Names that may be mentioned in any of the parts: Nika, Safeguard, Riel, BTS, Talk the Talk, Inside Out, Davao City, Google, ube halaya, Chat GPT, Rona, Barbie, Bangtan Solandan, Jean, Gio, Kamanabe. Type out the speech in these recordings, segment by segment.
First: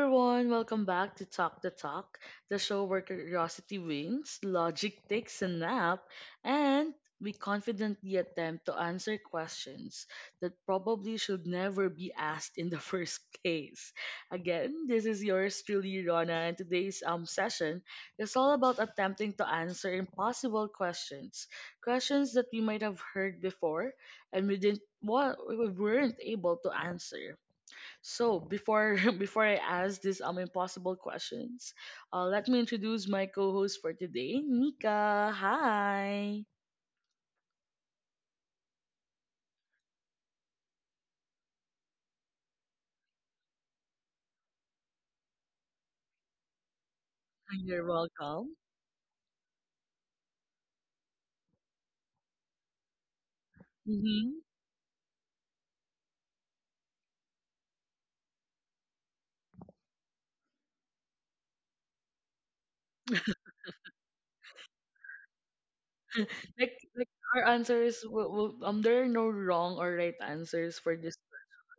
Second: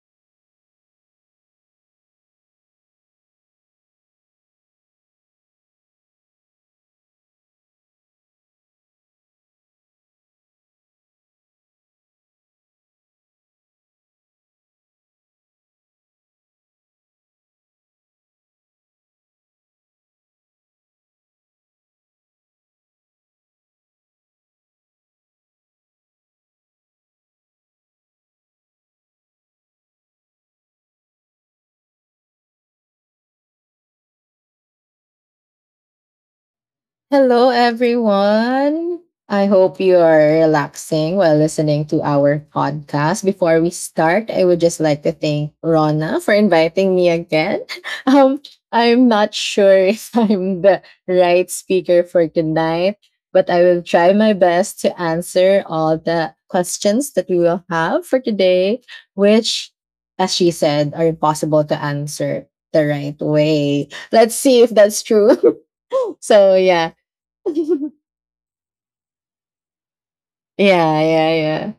everyone. Welcome back to Talk, the show where curiosity wins, logic takes a nap, and we confidently attempt to answer questions that probably should never be asked in the first place. Again, this is yours truly, Rona, and today's session is all about attempting to answer impossible questions, questions that we might have heard before and we didn't wa- we weren't able to answer. So before before I ask these impossible questions, let me introduce my co-host for today, Nika. Hi. Hello, everyone. I hope you are relaxing while listening to our podcast. Before we start, I would just like to thank Rona for inviting me again. You're Um, welcome. I'm not sure if I'm the right speaker for tonight, but I will try my Hmm. best to answer all the questions that we will have for today, which, as she said, are impossible to answer the right way. Let's see if that's true. So, like yeah. like our answers will, there are no wrong or right answers for Yeah, this yeah, yeah.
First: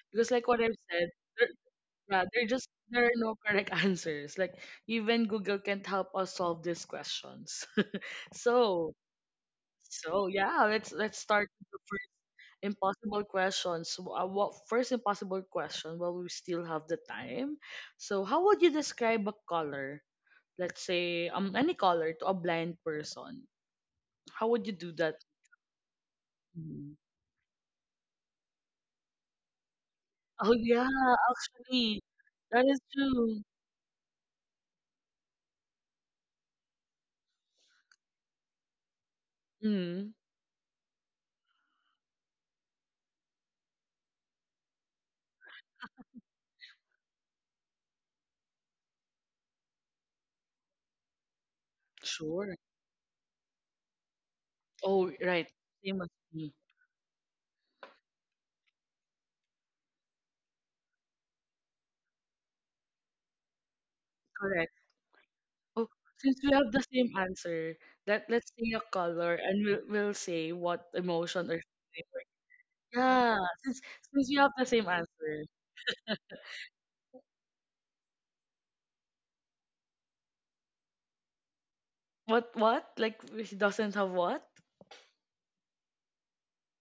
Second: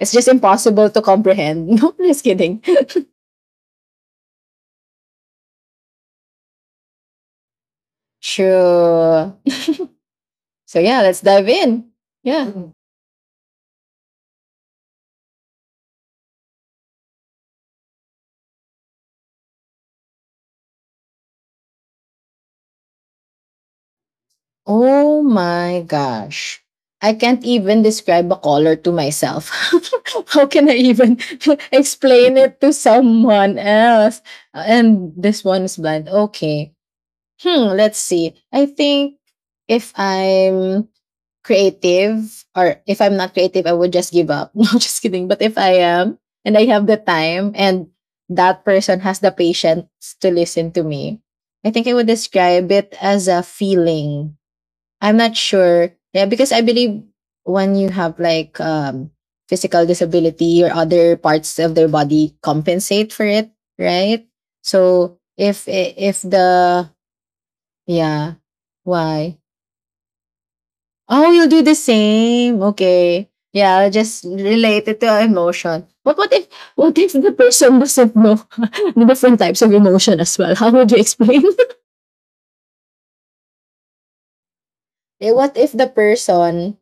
It's just because like what I've impossible to said, there, comprehend. No, yeah, just there kidding. just there are no correct answers. Like even Google can't help us solve these questions. so Sure. so yeah, So let's yeah, let's let's dive start. in. Yeah. Mhm. Impossible questions. What first impossible question while we still have the time. So, how would you describe a color? Let's say any color to a blind person. How would you do that? Oh my gosh. Mm. I can't even describe a color to myself. How Oh can I yeah, even actually, explain it that to is true. someone else? And this one is blind. Okay. Hmm, let's see. I think if Mm, I'm creative, or if I'm not creative, I would just give up. No, just kidding. But if I am, and I have the time, and that person has the patience to listen to me, I think I would sure. describe it as a feeling. Oh I'm not right, sure. same as Yeah, because me. I believe when you have like physical disability, or other parts of their body compensate for it, right? Correct. So if Oh, if since we have the the, same answer, that yeah. let's say a color, Why? and we'll say what Oh, emotion you'll or do the feeling. Same. Okay. Yeah, since Yeah, just since you have the relate same it to our answer. emotion. But what if the person doesn't know the different types of emotion as well? How would you explain? What what? Like he doesn't have what? Eh, what if the person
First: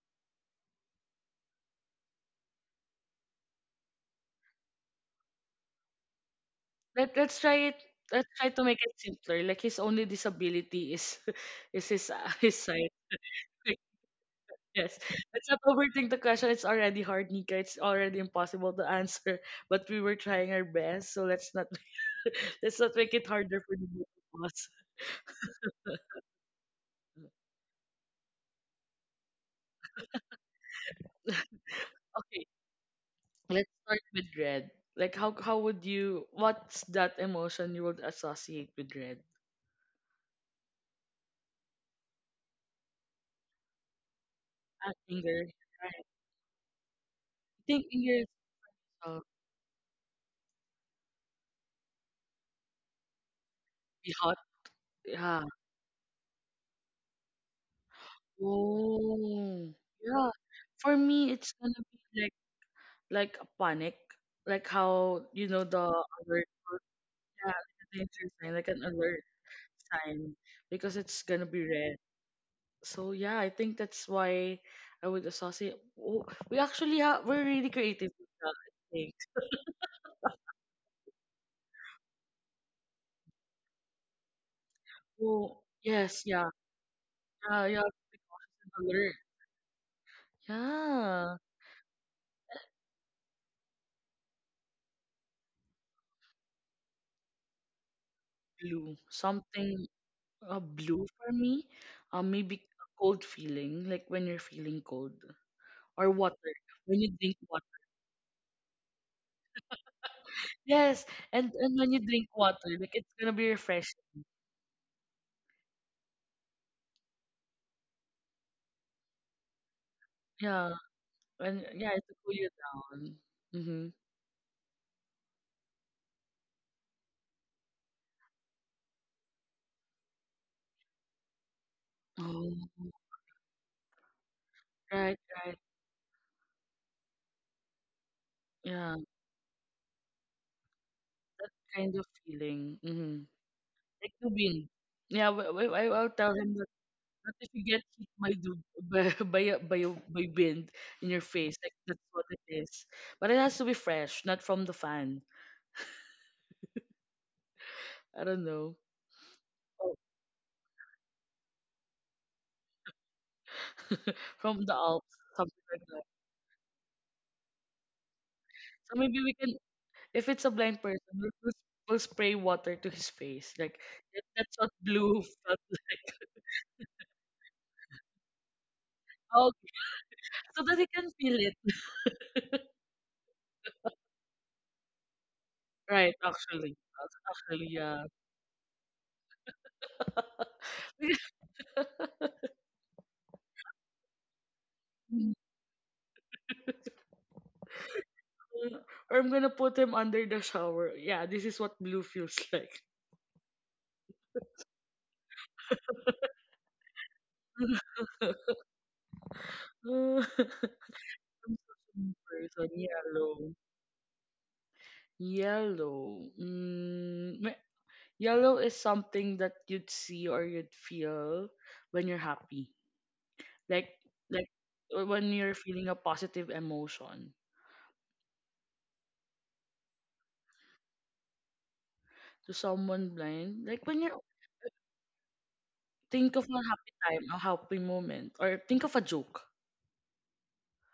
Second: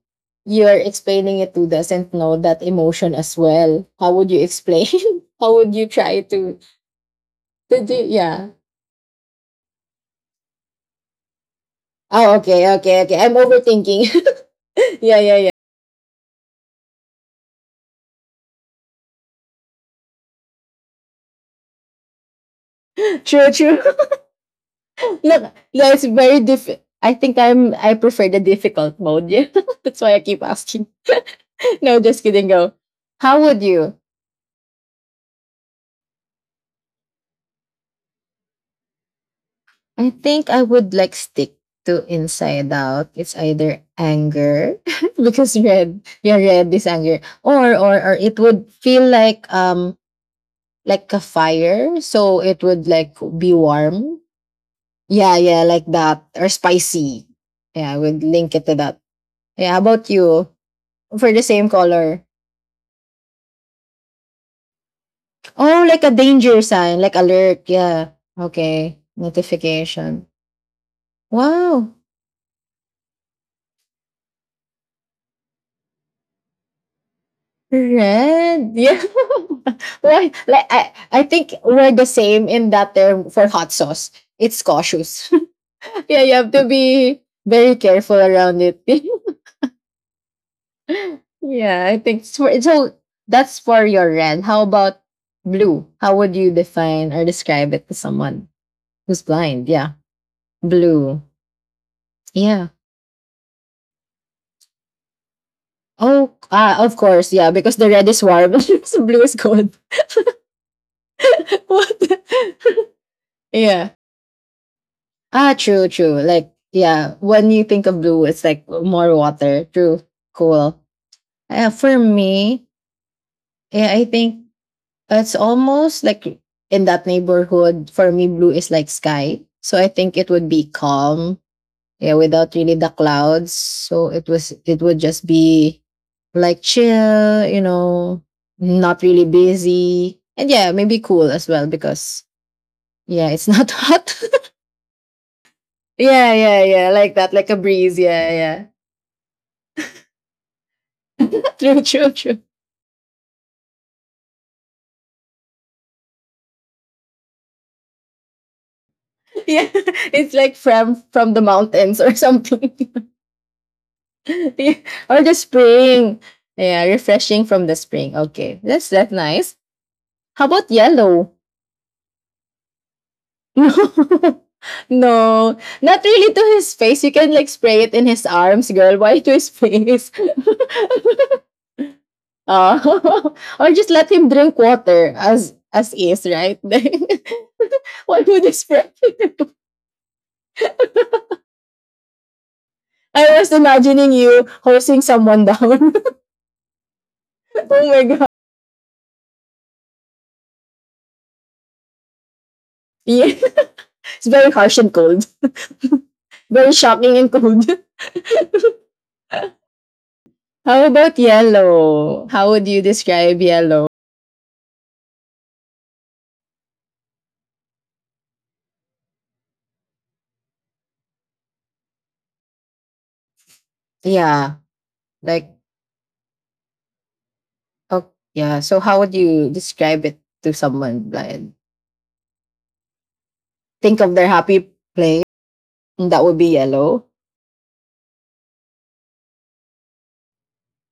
you're explaining it to doesn't know that emotion as well? How would you explain? How would you try to Let's try it. to do, Let's try yeah. to make it simpler. Like his only disability is is Oh, his okay, sight. okay, okay. I'm overthinking. Yes. Yeah, yeah, Let's yeah. not overthink the question. It's already hard, Nika. It's already impossible to answer. But we were trying our best, so let's not let's not make it True, harder for true. the both of us. Look, yeah, it's very difficult. I think I prefer the difficult mode. Yeah. That's why I keep asking. No, just Okay. kidding. Go. How would Let's you? start with red. Like how would you, what's that emotion you would associate with red? I think I would like stick to inside out. It's either anger Anger. because red, Right. yeah, red is anger, I or think or anger or is it would feel like a fire, so it would like be warm. uh, Yeah, yeah. yeah, like that, or spicy. Yeah, I would link it to that. Oh. Yeah, how about Yeah. you For me, for the it's same gonna be color? Like a panic, like how you know the Oh, like a alert, danger sign, like yeah, alert. like a Yeah. danger sign, like an Okay. alert Notification. sign, because it's gonna be red. Wow. So yeah, I think that's why I would associate. Oh, we actually have, we're really creative with that. Red. I Yeah. think. Why? Like I think we're the same in that term for hot sauce. It's cautious. Oh yes, Yeah, you yeah, have to be yeah, very yeah, careful it's around it. an alert. Yeah, Yeah, I think it's for, so. That's for your red. How about blue? How would you define or describe it to someone blue. who's blind? Something. Yeah, Blue blue. for me, maybe Yeah. a cold feeling, like when you're feeling cold, or Oh, water, ah, of when you course, drink yeah, because water. the red is warm, so blue is cold. Yes, and, and when you What? drink water, like it's gonna be Yeah. refreshing. Ah, true, true. Like, yeah, when you think of blue, it's like more water. True, Yeah, cool. and yeah, For it's to cool you me, down. Mm-hmm. yeah, I think it's almost like in that neighborhood. For me, blue is like sky, so I think it would be calm, yeah, without really Oh, the clouds. So it would right, just right. be like chill, Yeah, not really busy. And yeah, maybe cool that as well, kind of because feeling. Mm-hmm. yeah, it's not Like hot. Dubin. Yeah, I'll tell Yeah, him yeah, that, yeah. Like that that, if like a you get breeze. hit by, Yeah, dub, yeah. By, a- by, a- by wind in your face, like True, that's true, what it true. is. But it has to be fresh, not from the fan. I don't know. Yeah. It's like from the mountains or something. From the Yeah. Alps, Or the something like that. spring. Yeah, refreshing from the spring. Okay. That's So that's maybe we can, nice. if it's How a about blind person, we'll, yellow? we'll we'll spray water to his face. Like No, that's what blue felt no, not like. really to his face. You can like spray it in his arms, girl. Why to Oh, his okay, face? so that he can feel it. uh, or just let him drink water as Right, is, right? actually. Actually, yeah. What would you spray? I was imagining you hosing Mm. someone down. Oh my god. Or I'm gonna put him under the shower. Yeah, this is what blue feels like. Yeah, it's very harsh and cold. Very shocking and cold. Uh, I'm How such about a blue yellow? How person. would you describe Yellow. yellow? Yellow. Mm, may Yellow is something that you'd see or you'd feel when you're happy. Like like Yeah, when you're like. feeling a positive emotion Oh, yeah. So how would you describe it to someone blind? to someone blind. Like when Think you of their happy place. And that think would of be a happy yellow. time, a happy moment, or think of a joke.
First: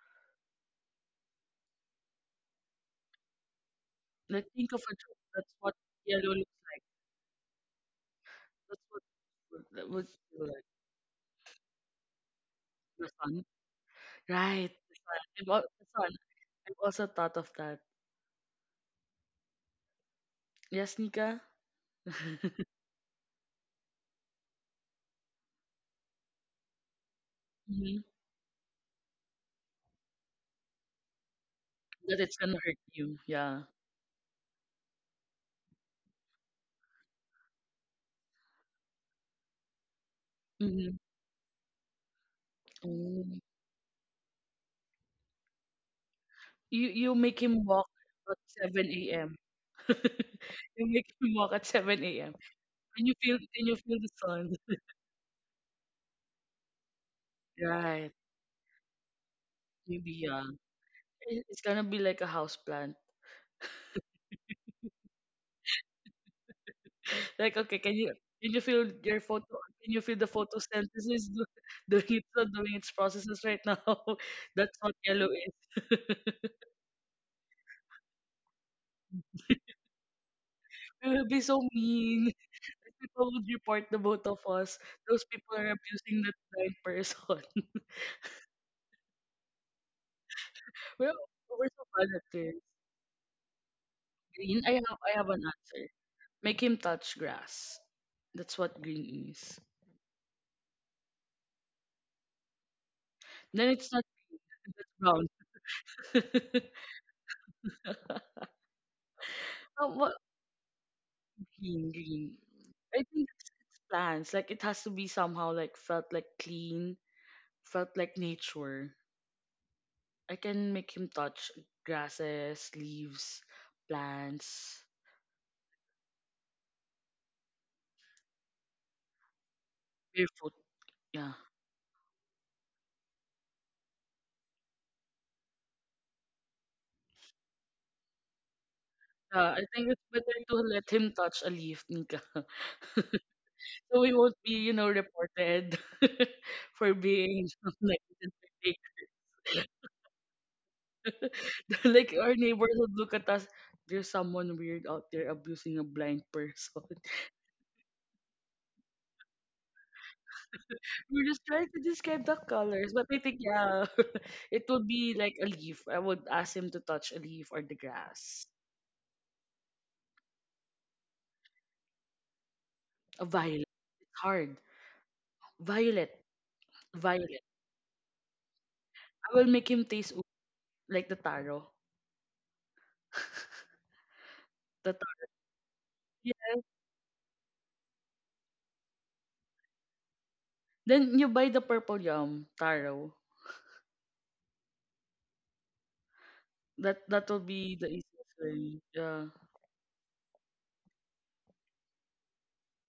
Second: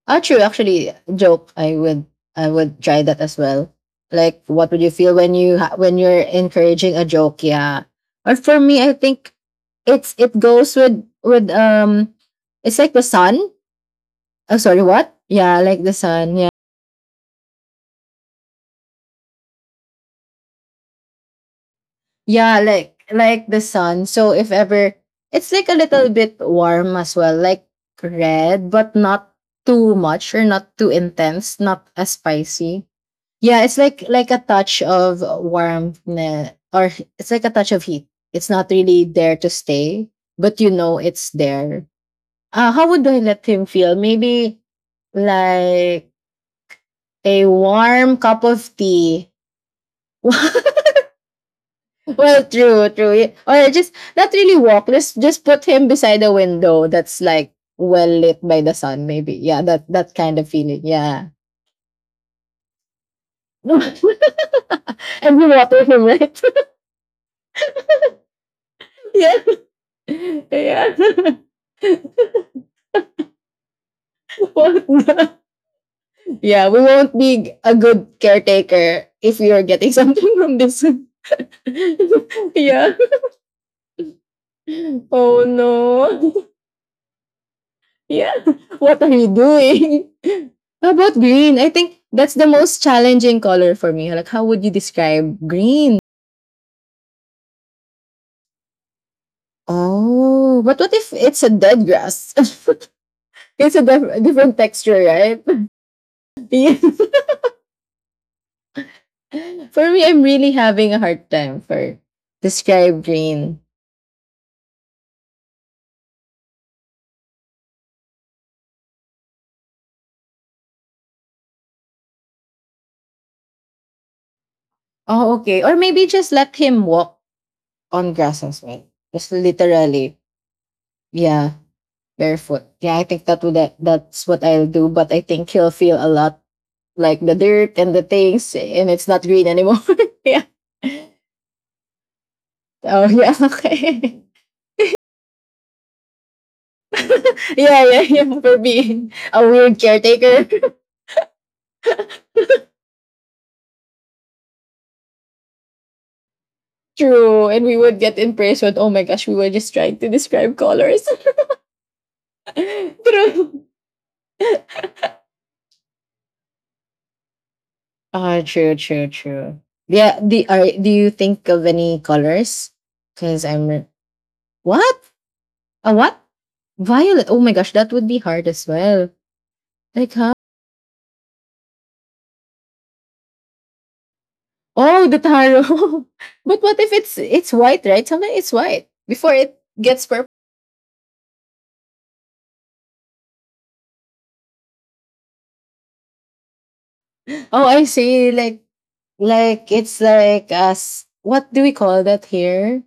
Ah, true. Actually, joke. I would. I would try that as well. Like, Like what think of would you a feel joke. When you're yellow looks encouraging a joke? Yeah. Or for me, that's I what think that would it feel like goes with it's like the the sun. sun. Oh, Right. sorry, The what? sun. Yeah, like The the sun. sun. Yeah. I've also thought of that. Yes, Nika? Yeah, like the sun. So if ever it's like a little bit warm as well, like Mhm. red, but not too much or not too intense, not as That it's gonna hurt spicy. you. Yeah. Yeah, it's like a touch of warmth, or it's like a touch of heat. It's not really there to stay, but you Mm-hmm. know it's there. How would I Mm-hmm. let him feel? Maybe like You make a him walk warm at cup of 7 tea. AM. You make him walk at 7 AM, Well, true, and true. Or you just feel the not sun. really walk. Just put him beside a window that's like well Right. lit by the sun, maybe. Yeah, that Maybe, that kind yeah. of feeling. Yeah. It's gonna be like a house plant. And we water him, right? Like, okay, can you feel your Yeah. photo can you feel the photosynthesis Yeah. do- doing its processes right now? That's what yellow Won't- is. yeah, we won't be a good caretaker if we are getting something from this. We will be so mean. Yeah. People would report the both of us. Those Oh people are abusing that no. blind person. Yeah. What are you doing? How Well, about green? we're I so think bad that's at the it. most challenging color for me. Like, how Green. would you I have describe an answer. green? Make him touch grass. That's what green is. Oh, but what if it's a dead grass? Then It's a it's not, different that's texture, brown. right? Yeah. Oh, For me, what I'm really having a hard time green for green? I describe think green. it's plants. Like it has to be somehow like felt like clean, felt like nature. I can make him touch grasses, leaves, plants, Oh, okay. Or maybe just let him walk on grass as well. Just literally. barefoot. Yeah. Yeah, barefoot. Yeah, I think that's what I'll do. But I think he'll feel a lot like the dirt and the things, and it's not green I anymore. think it's better Yeah. to let him touch a leaf, Nika. Oh yeah. So we Okay. won't be, you know, reported for Yeah, being like yeah, yeah. For being a weird caretaker. like our neighbors would look at us. There's someone weird out there abusing a blind person. True. And we would get imprisoned. Oh my gosh, we were just trying to describe colors. We're just trying to describe the colors, but I think True. yeah, it would be like a leaf. I would ask him to touch a leaf or the Ah, grass. true, true, true. Yeah. Do you think of any colors? A Because violet. I'm. It's hard. What? A what? Violet, Violet. Oh violet. my gosh, that would be hard as well. I will make him Like, huh? like the taro. The Oh, the taro. taro. Yeah. But what if it's white, right? Sometimes it's white before it gets purple. Then you buy the purple yum taro. That that will Oh, be I the see. easiest Like way. Yeah. like it's like us. What do we call that here?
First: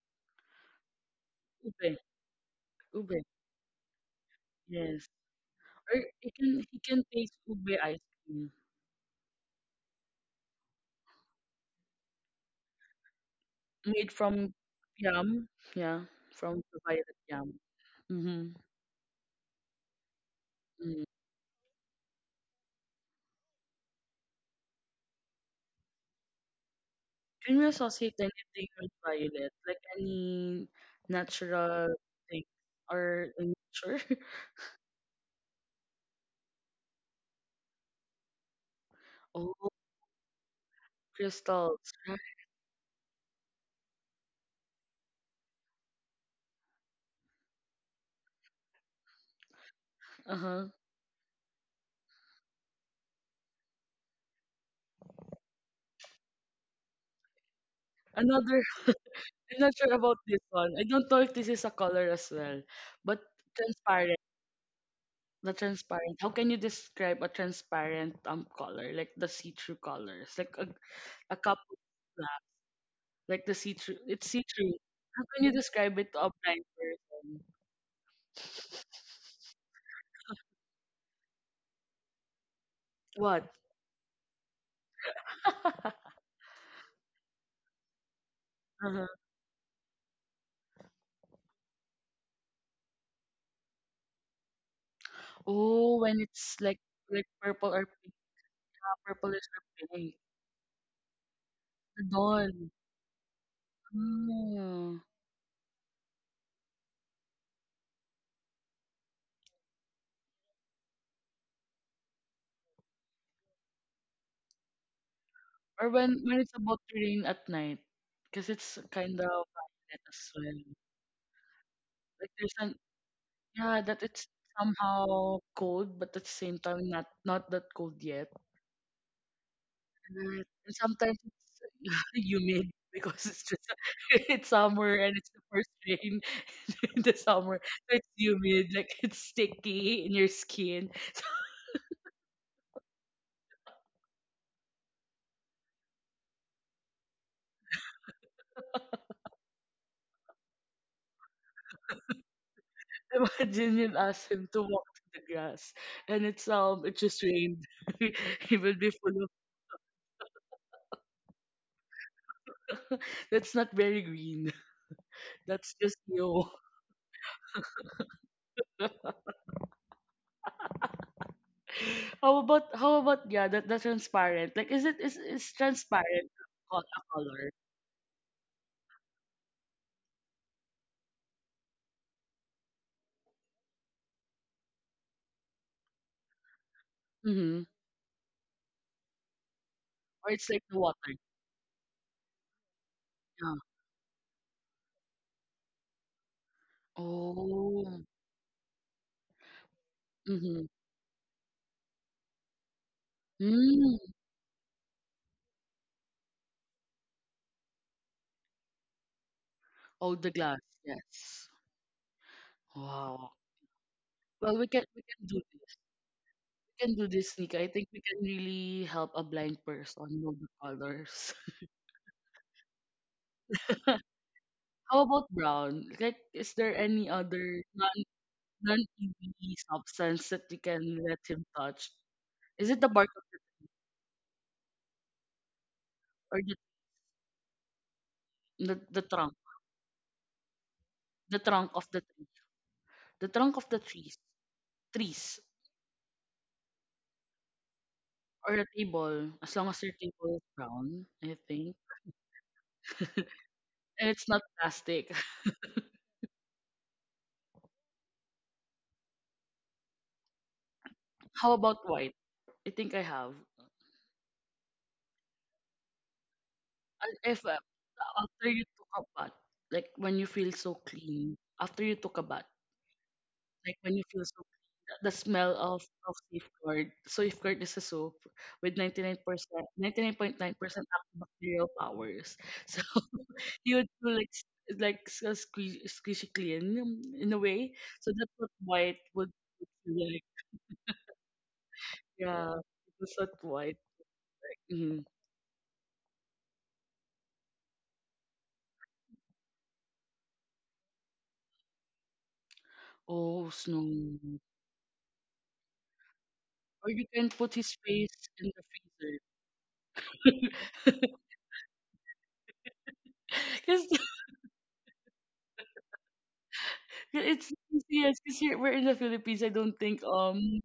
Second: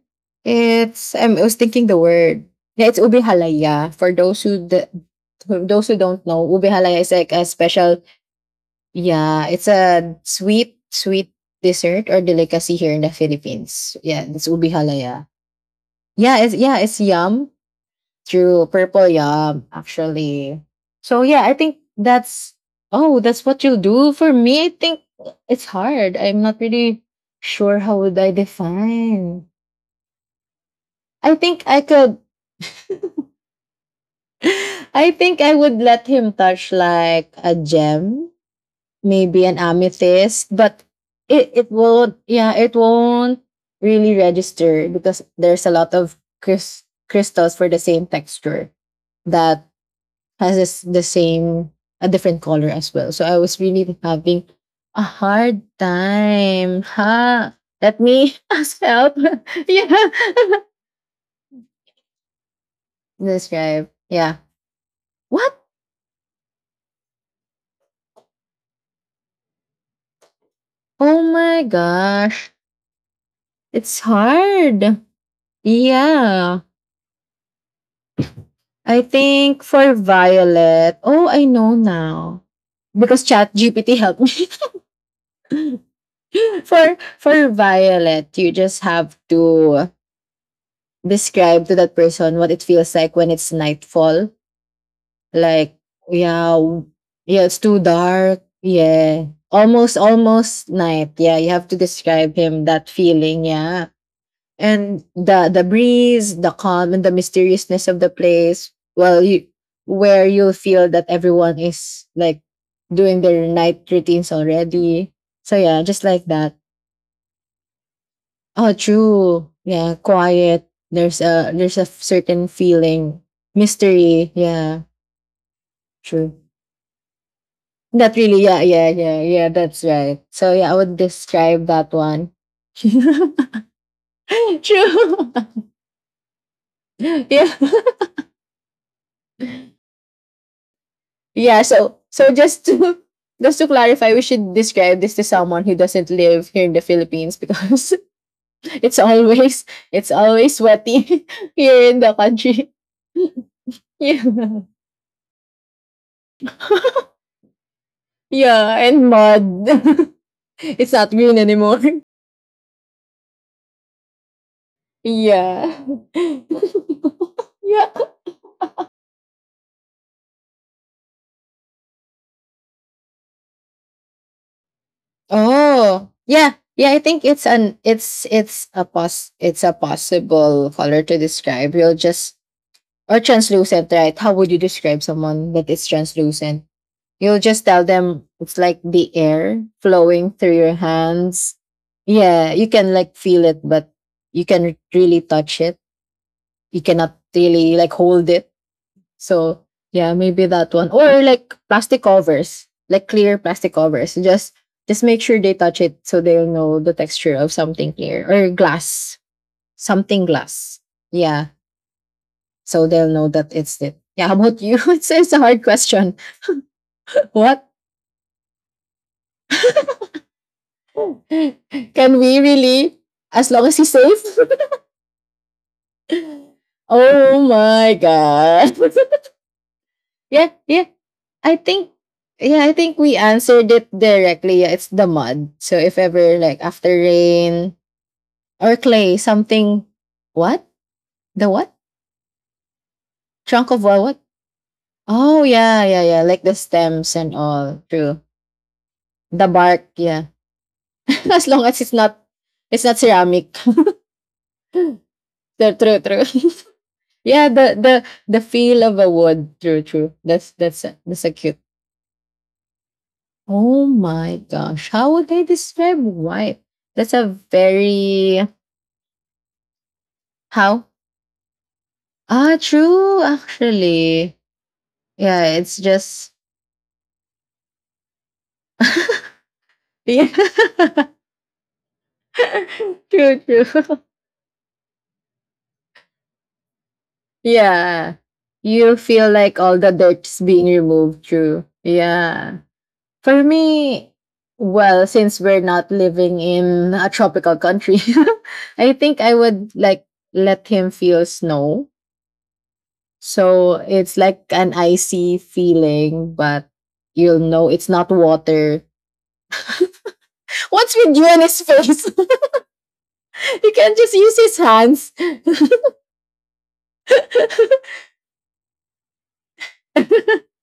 I was thinking Ube. the word. Yeah, it's ube Ube. halaya. For those who the Yes. those who Or don't he know, can ube he halaya can is like taste a ube special. ice cream. Yeah, it's a sweet sweet dessert or delicacy here in the Philippines. Made Yeah, it's from ube halaya. yam. Yeah. Yeah, it's From yeah, the it's violet yum. yam. Mm-hmm. True, Purple Yum, actually. Mm. So yeah, I think that's what you'll do. For me, I think it's hard. I'm not really Can you sure how associate would I anything with define. violet? Like any I think I natural could. thing or in nature? I think I would let him touch like a gem, maybe an Oh, amethyst, but it, it crystals. won't Right? yeah, it won't really register, because there's a lot of crystals for the same texture that has Uh-huh. this, the same a different color as well. So I was really having a hard time. Huh? Let me Another ask help. I'm not sure Yeah. about this one. I don't know if this is a color as well. But Describe. transparent. Yeah. The What? transparent. How can you describe a transparent color? Like the see-through colors. Like Oh a cup my of black. gosh. Like the see-through. It's It's see-through. hard. How can you describe it to a Yeah. blind person? I think for Violet. Oh, I know now. Because What? Chat GPT helped me. For Violet, you just Uh-huh. have to describe to that person what it feels like when it's nightfall. Like, Oh, when yeah, it's like yeah, it's purple too or pink, dark. ah, Yeah. purple is or Almost, pink. almost night. Yeah, you have to The describe him dawn. that feeling. Yeah. Mm. And the breeze, the calm, and the mysteriousness of the place. Well, you where you'll feel that everyone is like doing their night routines already. So yeah, Or just like when it's that. about to rain at night, because Oh, it's kind of true. Yeah, violet as well. quiet. There's a Like certain there's an, feeling, yeah, that it's mystery. Yeah, somehow cold, but at the true. same time not not that cold Not yet. really. Yeah, yeah, yeah, yeah. That's right. Right. So yeah, And I would sometimes describe that it's one. humid because it's just it's summer and it's True. the first rain in the Yeah, summer. So it's humid, like it's sticky in your skin. yeah. So just to clarify, we should describe this to someone who doesn't live here in the Philippines, because it's always it's always sweaty here in the country. Imagine you Yeah, ask him to walk through the grass and it's it just rained. He will yeah, be and full of mud. It's not green anymore. that's not very green. That's Yeah, just you. yeah. How about yeah that the transparent, like is it, is Oh, transparent a yeah, yeah. I a think it's color? an it's it's a pos it's a possible color to describe. You'll just Or translucent, right? How would you describe someone that is translucent? You'll Mm-hmm. just tell them it's like the air Or flowing it's through like your the water. hands. Yeah, you can like feel Yeah. it, but you can really touch it. You cannot really like Oh. hold it. So yeah, maybe Mm-hmm. that one. Or like plastic covers, like clear plastic Mm. covers. Just make sure they touch it so they'll know the texture of something clear. Or glass. Oh, Something the glass. glass. Yeah. Yes. So they'll know Wow. that it's it. Yeah, how Well about we you? can we It's, can it's do a hard this, question. we can do this, Nika. I What? think we can really help a blind person know the colors. Can we really? As long as he's safe? How about brown, like is there any Oh other my non god. non EV substance that Yeah, we can yeah. let him I touch? think yeah, Is I it the think bark we of the, answered it directly. Yeah, it's the mud. So if ever or the, like after rain, or the clay, trunk? something what? The The trunk what? of the tree. The trunk of Trunk the of what? trees. What? Trees. Oh yeah, yeah, yeah. Like the stems and all. True. Or a table. The As long as bark, your yeah. table is brown, I As long think. as it's not ceramic. And it's not plastic. True, true, true. Yeah, the feel of a wood. True, true. That's a How cute. about white? I think I have. Oh my gosh, how would I describe wipe? That's And a if very. after you took a bath, like when you feel so How? clean, after you took a bath, Ah, true, like when you feel actually. so clean, the smell Yeah, it's of just. safeguard. Safeguard is a soap with 99%, Yeah. 99.9% antibacterial powers. So True, true. you to squeeze squeeze it clean in a way. So Yeah. that's what white You feel would like all the be like. dirt's being removed, true. Yeah, Yeah. that's what For white. me, Mm. well, since we're not living in a tropical country, I think I would like let him feel snow. Oh, So snow. it's like an icy feeling, but Or you can you'll put know his it's not face in the water. freezer. What's with you and his face? He Because can just use his hands. it's yes, because here we're in the Philippines. I don't think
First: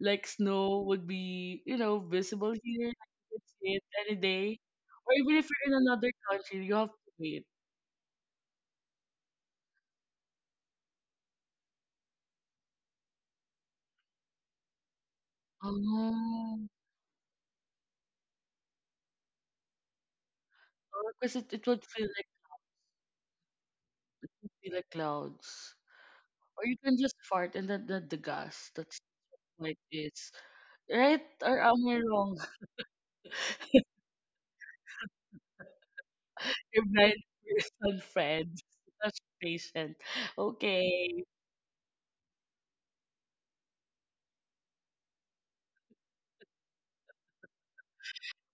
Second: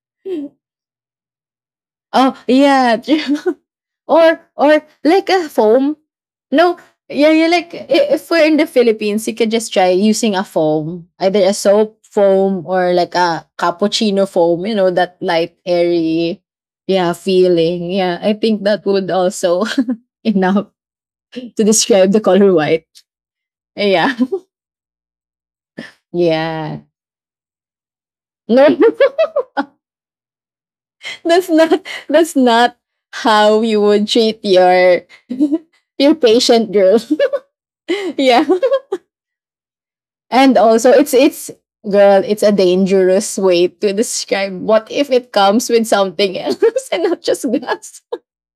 like snow would be you know Oh visible here. You yeah, true. could see it any or day, or or like even a if you're in foam. another country, you No, have to yeah, wait. yeah. Like if we're in the Philippines, you can just try using a foam, either a soap foam or like a cappuccino foam. You know that light, airy, Oh, yeah, feeling. Yeah, I think that would also enough because to it would feel, describe the color white. Yeah. see the clouds. Or you Yeah. can just fart and then the No. gas that's like this. Right? that's Or not am I that's wrong? not how you would treat your your patient A girl. blind person Yeah. friend. That's patient. And also it's Okay. it's girl, it's a dangerous way to describe what if it comes with something else and not just gas.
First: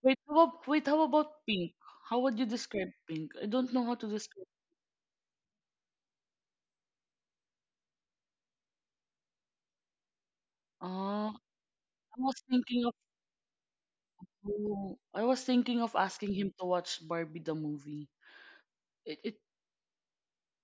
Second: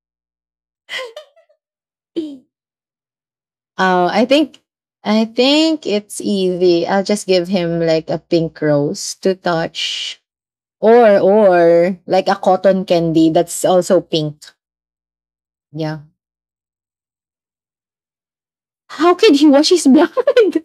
Wait, how about pink? How would you describe pink? I don't know how to Oh, describe. I think it's easy. I'll just give him like a pink rose to touch. Oh, Or I like a was thinking cotton of candy that's also pink. oh, I was thinking of Yeah. asking him to watch Barbie the movie. How It can it he wash his blood?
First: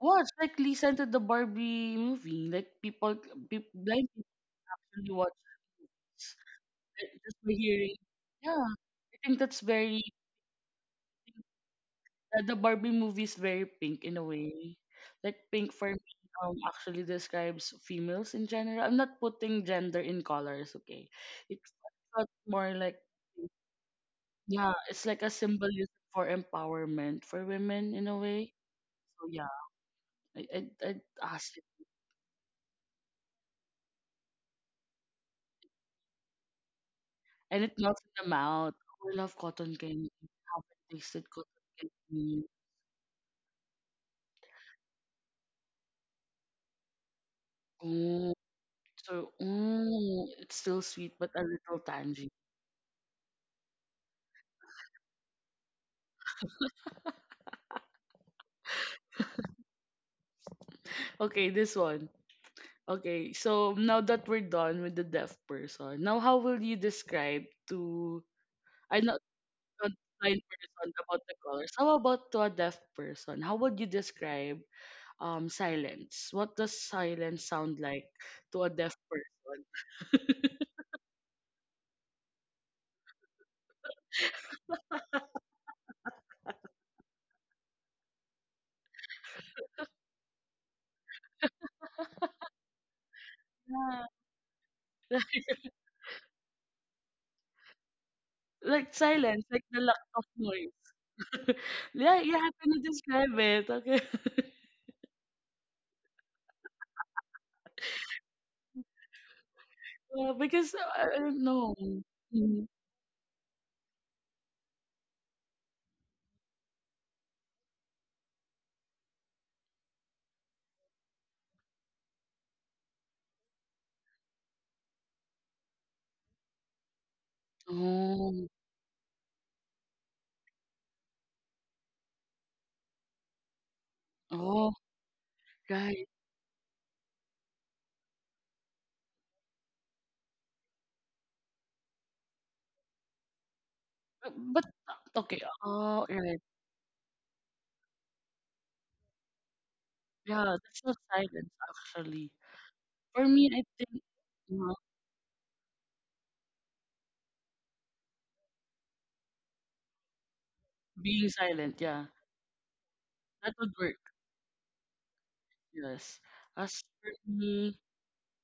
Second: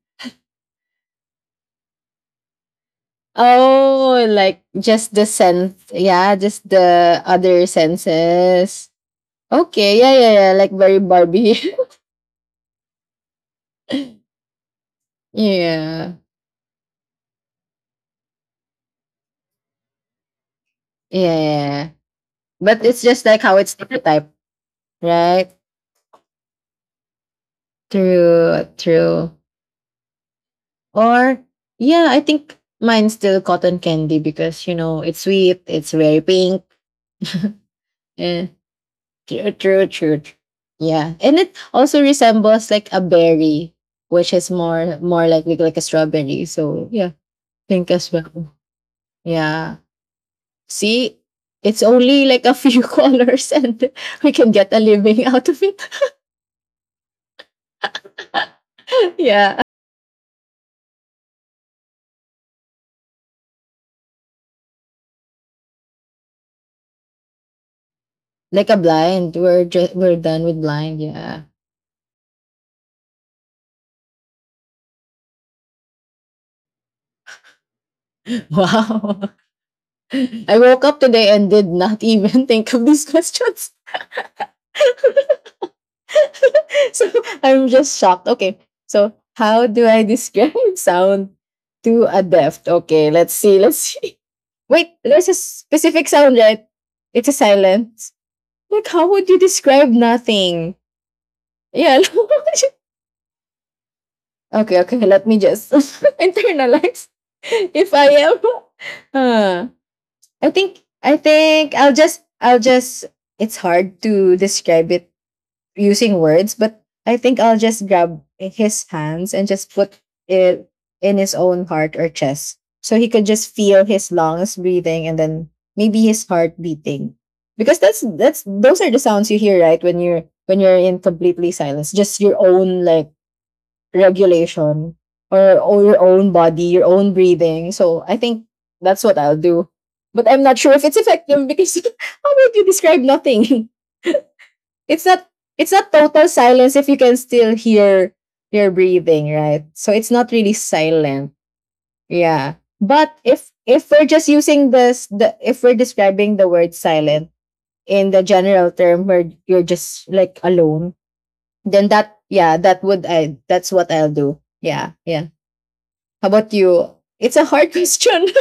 was like Lisa into the Barbie movie. Like blind Oh, people like just actually the watch, sense. Yeah, just the just by other hearing. Yeah, senses. I think that's Okay, very yeah, yeah, yeah. Like very Barbie. The Barbie movie is very pink in a way. Like Yeah. pink for me Yeah, actually describes females in general. I'm not putting gender in colors, okay? It's yeah. not more But like it's just like how it's stereotyped, yeah, it's like a right? symbolism for empowerment for women in a way. True, So true. yeah, I I I Or asked it. yeah, I think mine's still cotton candy because you know it's sweet, it's very pink. And it melts in the Eh, mouth. Oh, I love true, cotton true, candy. true, true. Haven't Yeah, tasted and it cotton also candy. resembles like a berry, which is more like like a strawberry. So yeah, pink as Mm. well. So, Yeah. mm, it's still sweet See, but a little it's only tangy. like a few colors, and we can get a living out of it. Yeah, Okay, this one. Okay, so now that we're done with the deaf person, now how will you describe to like a I not blind. We're not just we're blind done with person blind. about the Yeah. colors? How about to a deaf person? How would you describe silence? What does silence sound like to a deaf Wow. person? I woke up today and did not even think of these questions. So I'm just shocked. Okay. So how do I describe sound to a deaf? Okay, let's see. Let's Yeah. see. Wait, there's a specific sound, right? It's a silence. Like Like how would you silence, like the describe lack of nothing? noise. Yeah. Yeah, you have to describe it. Okay. Okay, okay. Let me just internalize. If I am uh, Well, I because think I I don't know. I'll Mhm. just, it's hard to describe it using words, but I think I'll just grab his hands and just put it in his own heart or chest. So he could just feel his lungs breathing and then maybe his heart beating. Because that's Oh, those are the sounds you hear, right? When you're in completely silence. Just your own like oh, regulation or your right. own body, your own breathing. So I think that's what I'll do. But I'm not sure if it's effective because how would you describe nothing? But it's not okay. it's not Oh, total right. silence if you can still hear your breathing, right? So it's not Yeah, really that's not silent. silence actually. Yeah. But For me, if I think we're just uh, using this the if we're describing the word silent in the general term where you're just like alone, being silent. then Yeah, that yeah, that would I that would that's what work. I'll do. Yeah. Yeah. Yes. How about As you? for It's a hard me, question.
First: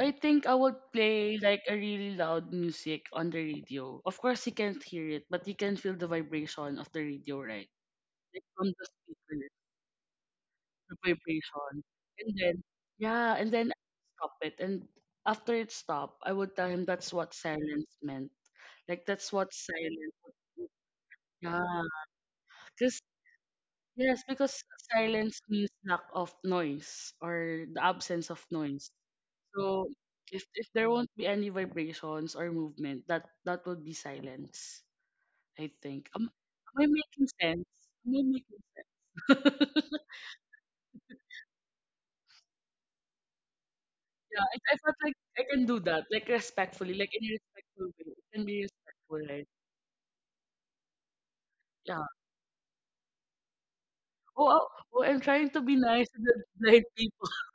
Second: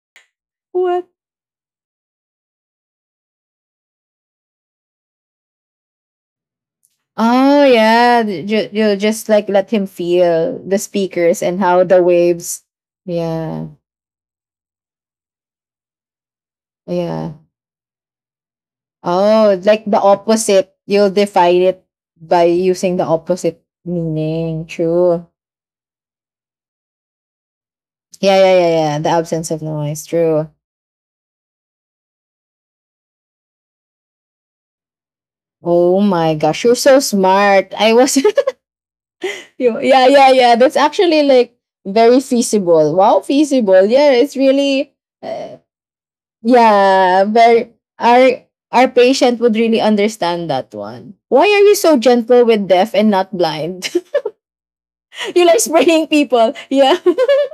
I think I would What? play like a really loud music on the radio. Of course, you can't hear it, but you can feel the vibration of the radio, Oh right? yeah, Like from the you just speaker like let him feel the speakers and vibration. how the And then, waves. yeah, and Yeah, then stop it. And after it stopped, I would tell him that's yeah. what silence meant. Like that's what Oh, like the silence would be. opposite. You'll define Yeah, it by using because the opposite yes, because meaning. True. silence means lack of noise or the absence Yeah, of yeah, yeah, noise. yeah. The absence of So noise. if True. if there won't be any vibrations or movement, that would be silence, I Oh think. Am, my gosh, am you're I so making sense? smart. I Am was. I making You- sense? Yeah, yeah, yeah. That's actually like very feasible. Wow, feasible. Yeah, it's Yeah, I really felt like I uh, can do that, like respectfully, like in yeah, a very, respectful way. It can our be our respectful, patient right? would really understand that one. Why are you so Yeah. gentle with deaf and not blind? Oh, oh, oh, I'm You trying like to be spraying nice to the people. blind Yeah. people.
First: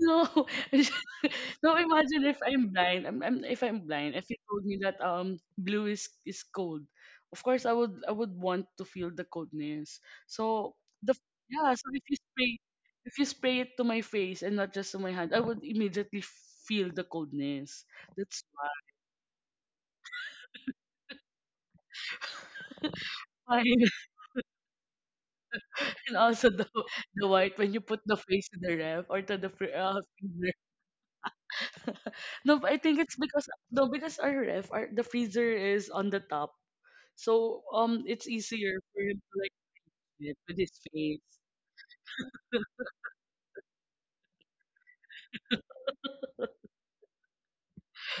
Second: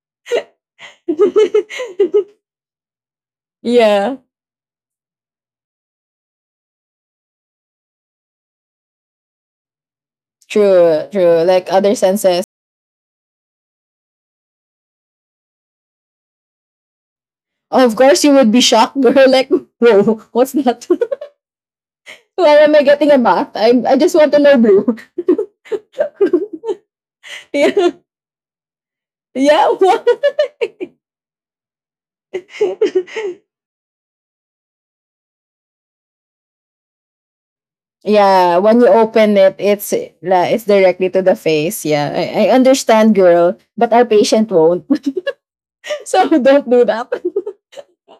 No, no. Imagine if I'm blind. If I'm blind, Yeah, if you told me that blue is cold, of course I would want to feel the coldness. So true, the true. Like yeah. So other senses. If you spray it to my face and not just to my hand, I would immediately feel the coldness. Oh, of course, you That's would be shocked, girl. Like, whoa, what's that? Why am I getting a bath? why. I, I just want to know blue. And also the white when you Yeah, put the face to the ref or to the yeah. What? freezer. No, but I think it's because no, because our ref, our, the freezer is on the top, so it's Yeah, easier when you for him to open like it, it's fit la, with it's his directly to face. the face. Yeah, I understand, girl, but our patient won't. So don't do that.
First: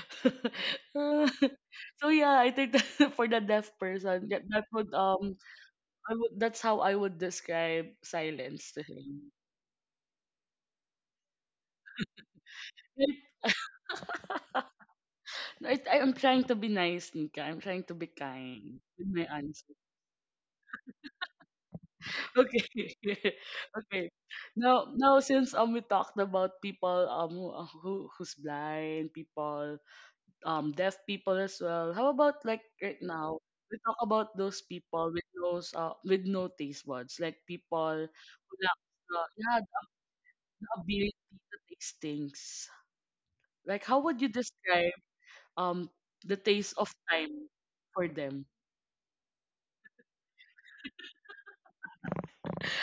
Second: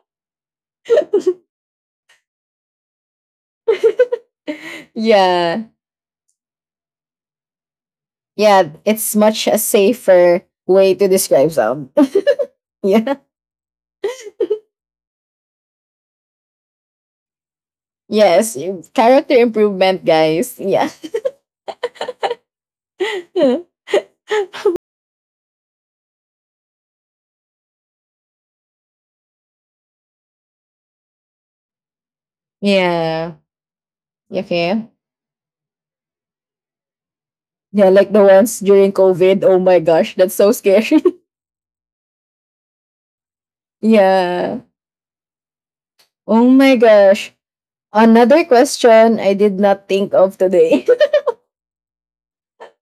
Uh, so yeah, I think that for the deaf person, that would Yeah, I would, that's how I would describe yeah. silence to It's him. much a safer way to describe some. Yeah. I'm trying to be nice, Nika. I'm trying to be Yes, kind with my character answer. improvement, guys. Yeah. Okay. Okay. Now since we talked about people who who's blind, people deaf people as well. How about like right Yeah. now we talk about those Okay. people with those with no taste buds, like Yeah, people like the who ones lack during COVID. yeah, Oh the my gosh, that's so scary. ability to taste things. Like how would you Yeah. describe um the Oh taste my of gosh. time for Another them? question I did not think of today.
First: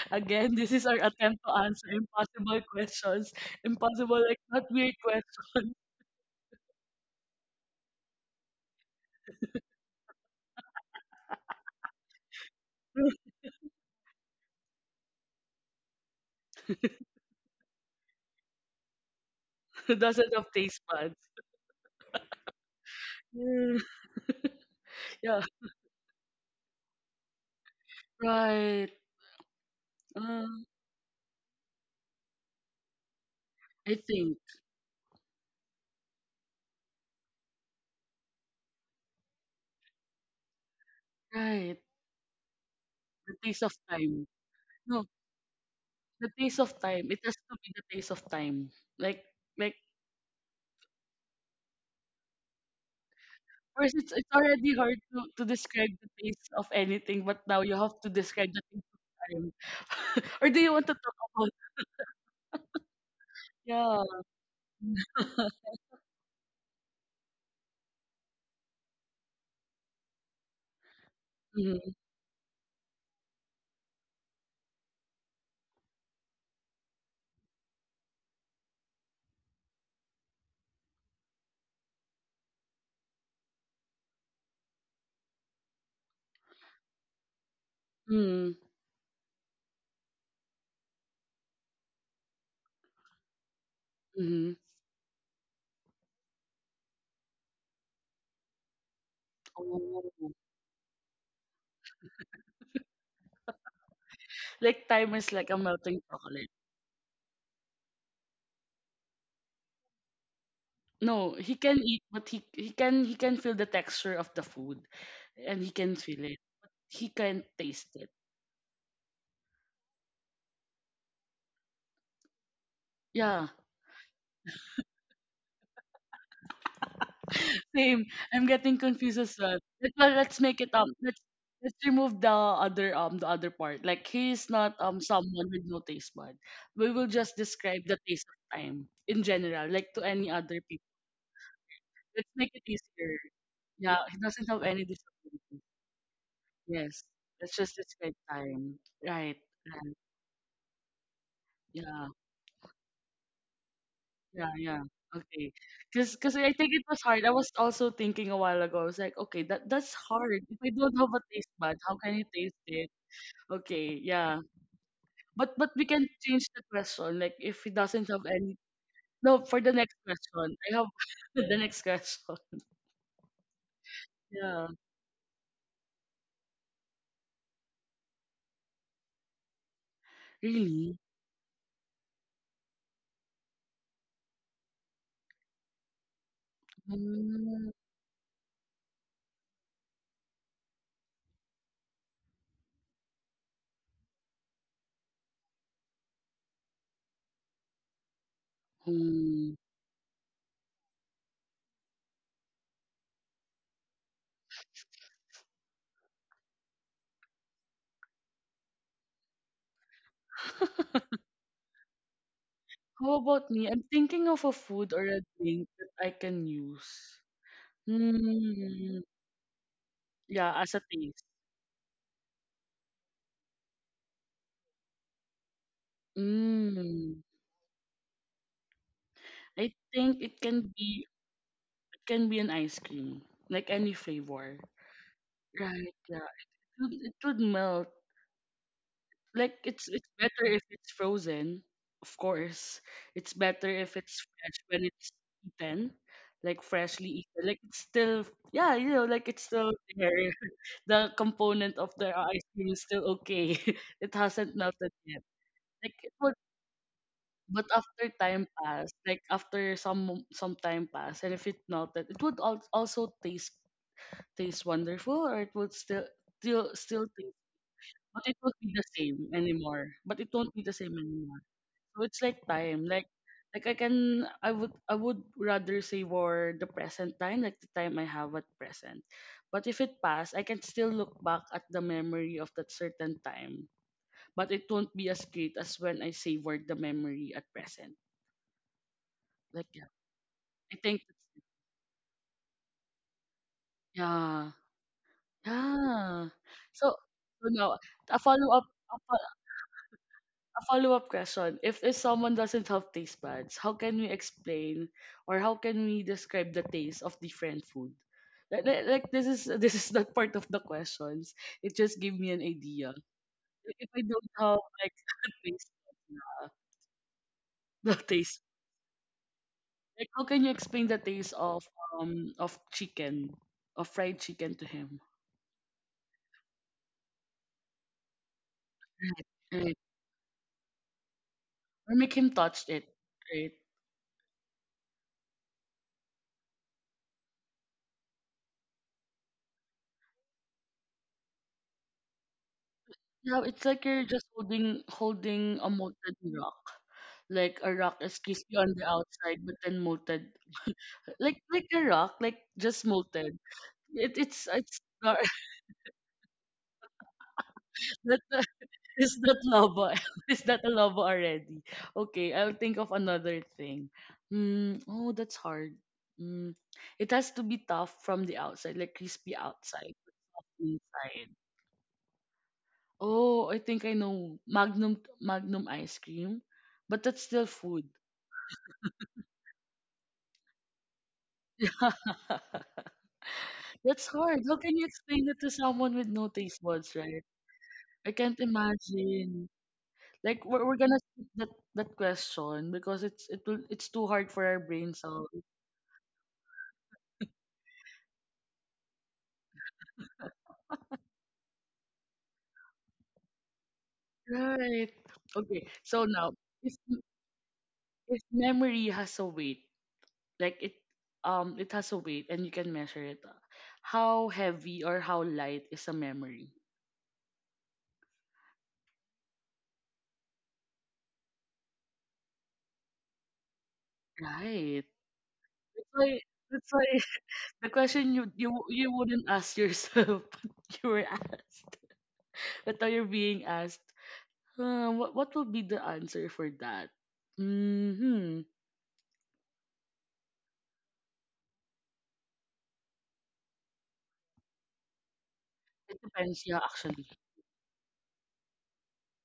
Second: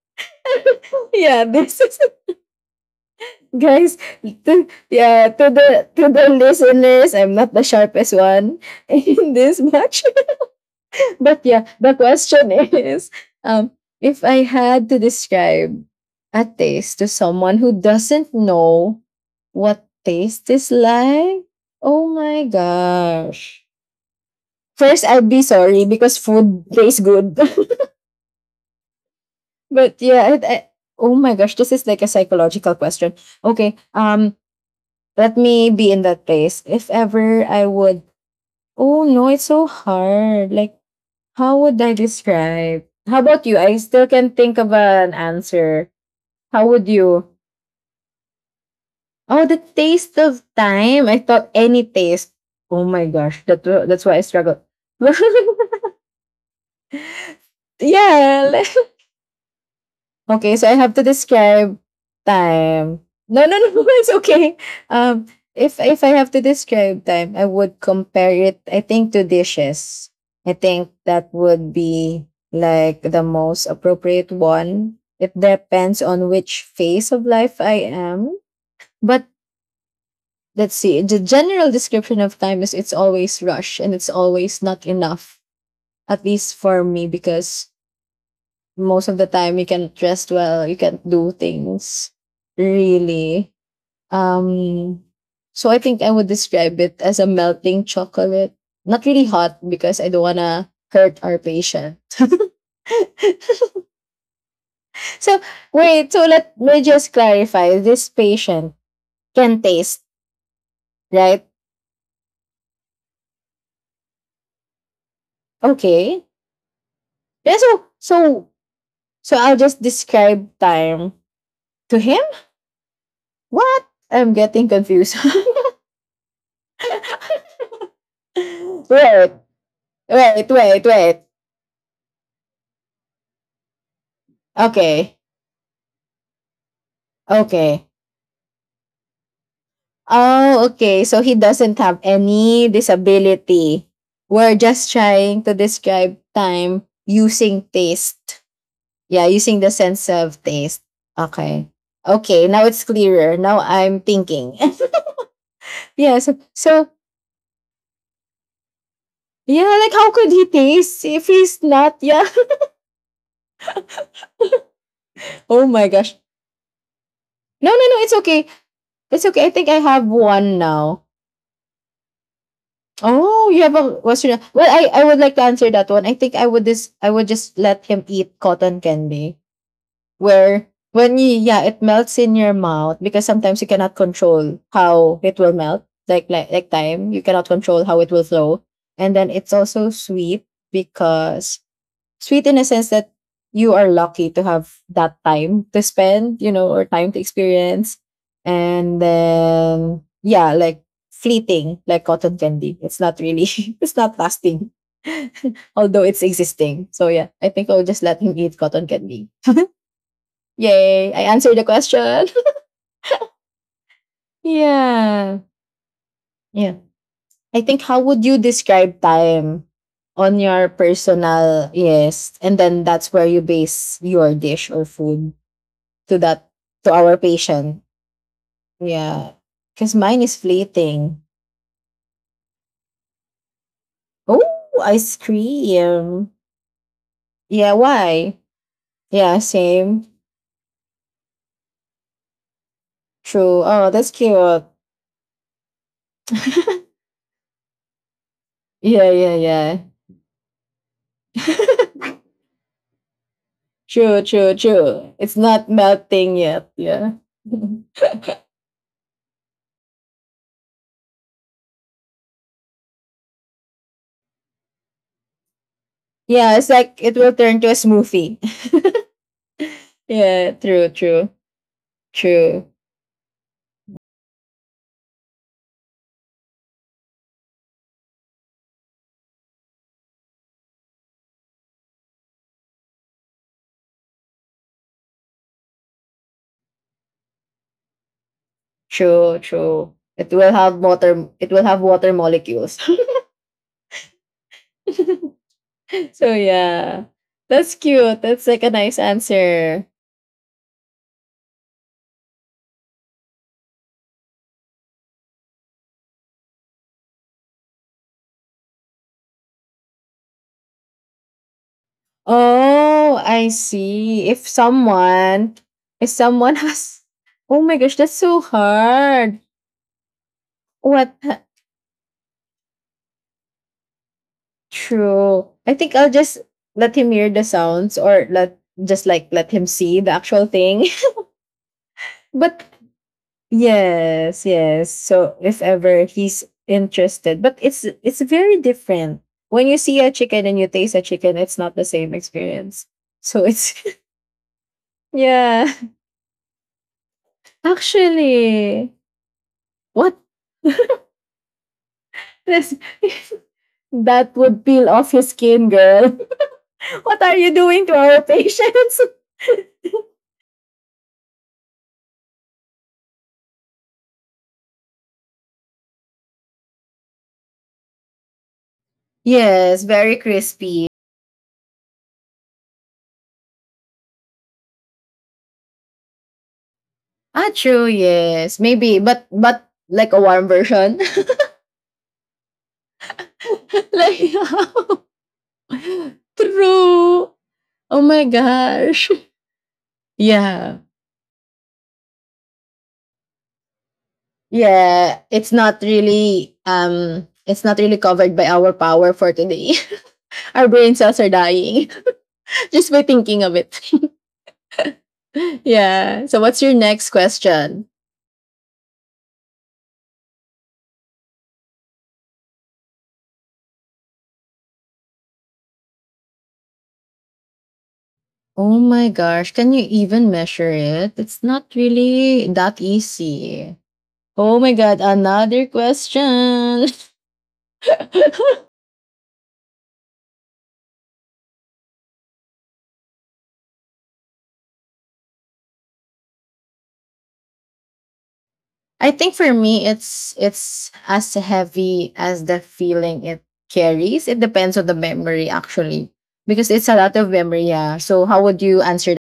Again, this is our Yeah, attempt to this answer is impossible questions, guys. impossible like not To, weird yeah, questions. to the listeners, I'm not the sharpest one in this much. But yeah, the question is, um, if I had to describe a taste to someone who doesn't know what Dozens of taste is taste buds. like? Oh my gosh. Yeah, First, I'd be yeah, sorry because food tastes good. right. But yeah, it, Uh, I, oh my gosh, this is like a psychological question. Okay, I think, let me be in that place. If ever I would, oh no, it's so hard. Like, how right. would I describe? How The about you? taste of I still time. can think of No, an answer. the taste How of would time. It you? has to be the taste of time. Like, Oh, the like taste of time. I thought any taste. Oh my gosh, first, that's it's why I it's struggle. already hard to describe the taste of anything, but now you have to describe Yeah. the taste of time. Or Okay, do so you I want to have to talk about? describe time. No, no, no, Yeah. it's okay. If I have to describe time, I would compare it. I think to dishes. I think that would be like the most appropriate one. It depends on which phase of life I am. But let's see. The general description of time is it's always rush and it's always not enough. At least for me, because Mm-hmm. most of the time you can't dress well, you can't do things really. Mm-hmm. Um, so I think I would describe it as a melting chocolate. Not really hot because I don't Oh. wanna hurt our patient. Like time is So like a melting wait, so chocolate. let me just clarify. This patient can taste, No, right? he can eat, but he can feel the texture of the food, and he can feel Okay. it. He can Yeah, so taste it. so so I'll just describe time to him. Yeah, What? I'm getting confused. same. I'm getting confused Right. as well. Let's Wait, make it wait, up. wait. Let's remove the other part. Like he's not Okay. someone with no taste bud. We will just describe Okay. the taste of time in general, like to any other Oh, people. okay. So he doesn't have Let's make it any easier. disability. Yeah, he doesn't We're have any just trying to disability. describe time Yes, let's using just describe taste. time. Yeah, Right. using the Right. sense of taste. Okay. Yeah. Okay, now it's clearer. Now I'm Yeah, thinking. yeah. Okay. Cause, Yeah, cause I think it was hard. I was also thinking a while ago. I was like, okay, yeah, that like that's how could hard. he If I don't taste have a if taste he's bud, not, how can yeah? you taste it? Okay, yeah. But Oh we my can gosh. change the question. Like if No, no, it no, doesn't it's have okay. any It's okay. no, I for think the I next have question. one I have now. the next question. Oh, you have a Western. Well, Yeah. I would like to answer that one. I think I would just let him eat cotton candy where Really? when you yeah, it melts in your mouth because sometimes you cannot control how it will melt. Like like time, you cannot Mm, control how it will flow. And then it's also sweet because sweet in a sense that you are lucky to have that time to spend, you know, or time to experience. And hmm. then, yeah, like fleeting, like cotton candy. It's not really, it's not lasting, although it's existing. So, yeah, I think I'll just let him eat cotton candy. Yay, I answered the question. How about me? I'm thinking of a food or a Yeah. drink that I can Yeah. use. I think how would you describe Mm, time on yeah, your as a taste. personal yes and then that's where you base your dish or food to that to Mm. our patient. Yeah, I because think mine is fleeting. it can be an ice cream, like any flavor. Oh, ice Right, yeah. cream. It would melt. Yeah, why? Like Yeah, it's same. better if it's frozen, of course. It's better True. if Oh, it's that's fresh when cute. it's eaten, like freshly eaten. Like it's still yeah, you know, like Yeah, it's yeah, still yeah. there. The component of the ice cream is still okay. It True, hasn't true, melted yet. true. It's not Like it would melting yet. Yeah. But after time pass, like after some time pass, and if it melted, it would also taste wonderful, or it would still Yeah, it's still like it taste, will turn to a but it won't smoothie. be the same anymore. But it won't be Yeah, the same true, anymore. true, So it's like true, time, I can I would rather savor the present time, like the time I have at present. But if it pass, I can still look back at the memory of that certain time, but it won't be as great as when I savored the memory at present. true, Like true. It will I have think it's- water. It will have water molecules. yeah. Yeah. So So yeah, so now that's a cute. follow-up That's like a a nice fo- answer. a follow-up question. If someone doesn't have taste buds, how can we explain or how can we describe the taste of different food? Like this is this is not part of the questions. It just gave me an idea. Oh, I Like, if I don't see. have like the taste, buds, If yeah, someone has, oh the my gosh, that's taste. so hard. Like how can you explain the taste What? The- of chicken, of fried chicken to him? True. I think I'll just let him hear the sounds or let just like let Right. him see the actual thing. Or make him touch But it. Right. yes, yes. So if ever he's interested, but it's very different. When you see a chicken and you taste a chicken, it's not the same experience. Yeah, So it's it's. like you're just holding a Yeah. molten rock. Like a rock is crispy on the Actually, outside, but then what molted. Like a rock, like this just molted. It that it's would it's peel not off your skin, girl. What are you doing to that our patients? it's not lava. It's not a lava already. Okay, I'll think of another thing. Mm, oh, that's hard. Mm, it has to be tough from the outside, like crispy Yes, outside, very but soft crispy. inside. Oh, I think I know. Magnum ice cream, but that's still Ah, food. true. Yes, maybe, but like a warm version. That's Like hard. How can you explain it to someone with no taste buds, right? true. Oh I my can't gosh. imagine. Like we're Yeah. gonna skip that question because it's it will it's too hard for our brain Yeah, cells. It's not really covered by our power for today. Our brain cells are dying just by thinking of it. Right. Okay. So Yeah. now, So what's your if next question? Memory has a weight, like it it has a weight and you can measure it, how heavy or how light is a memory? Oh my gosh, can you even measure it? It's not really that easy. Oh my Right. god, another That's why that's question. why the question you wouldn't ask yourself, but you were asked. But now you're being asked, what will be the answer for that? Hmm. I think for me it's as heavy as the feeling it carries. It depends on the memory It actually. depends, yeah, Because it's a actually. lot of memory, yeah. So how would you answer that?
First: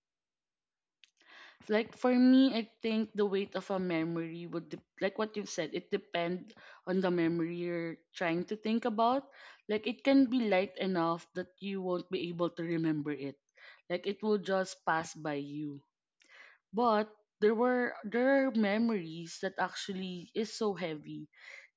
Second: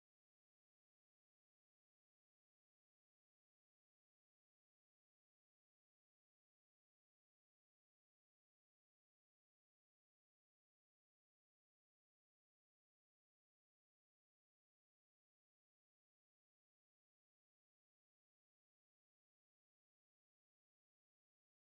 Like for me, I think the weight of a memory would, like what you said, it depend on the memory you're trying to think about. Like it can be light enough that you won't be able to remember it. Like it will just pass by you. But there are memories that actually is so heavy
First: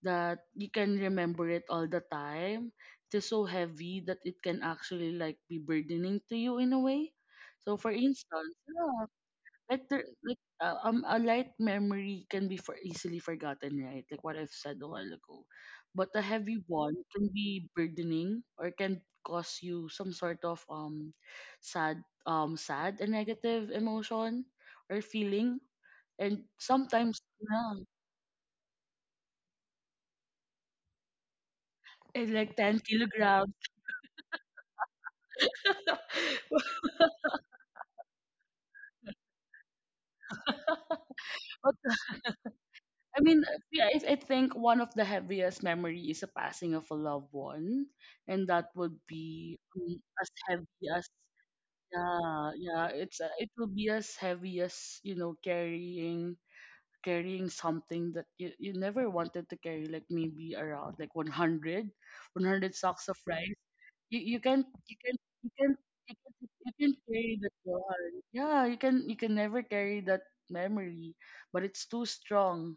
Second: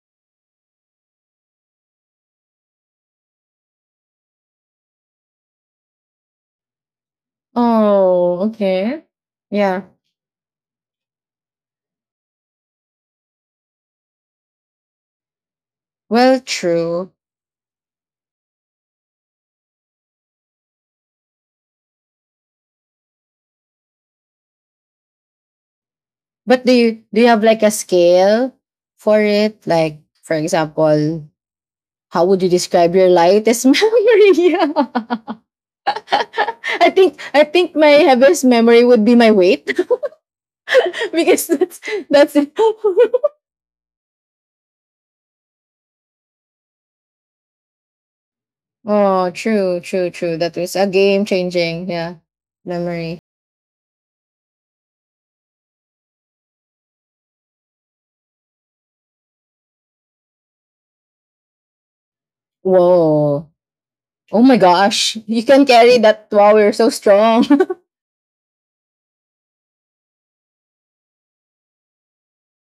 that you can remember it all the time. It is so heavy that it can actually like be burdening to you in a way. So for Oh, instance, okay. yeah, Yeah. Like a light memory can be for easily forgotten, right? Like what I've said a while ago. But a Well, heavy one true. can be burdening or can cause you some sort of sad sad and negative emotion or feeling. And But do you do sometimes you have like a yeah, scale for it? Like for example, how and would you like ten describe your kilograms. lightest memory? Yeah. I think my heaviest memory would be my weight because But that's it. I mean, yeah, I think one of the heaviest memory is the passing of a loved one, and that would Oh, be true, true, as true. That was heavy a as game changing, yeah, yeah, yeah. memory. It's it will be as heavy as, you know, carrying something that you never wanted to carry, like maybe around like 100, 100 sacks of Whoa. rice. You you Oh my can you gosh, can you you can carry that. Wow, you're you so can carry strong. that one. Yeah, you can never carry that memory, but it's too strong.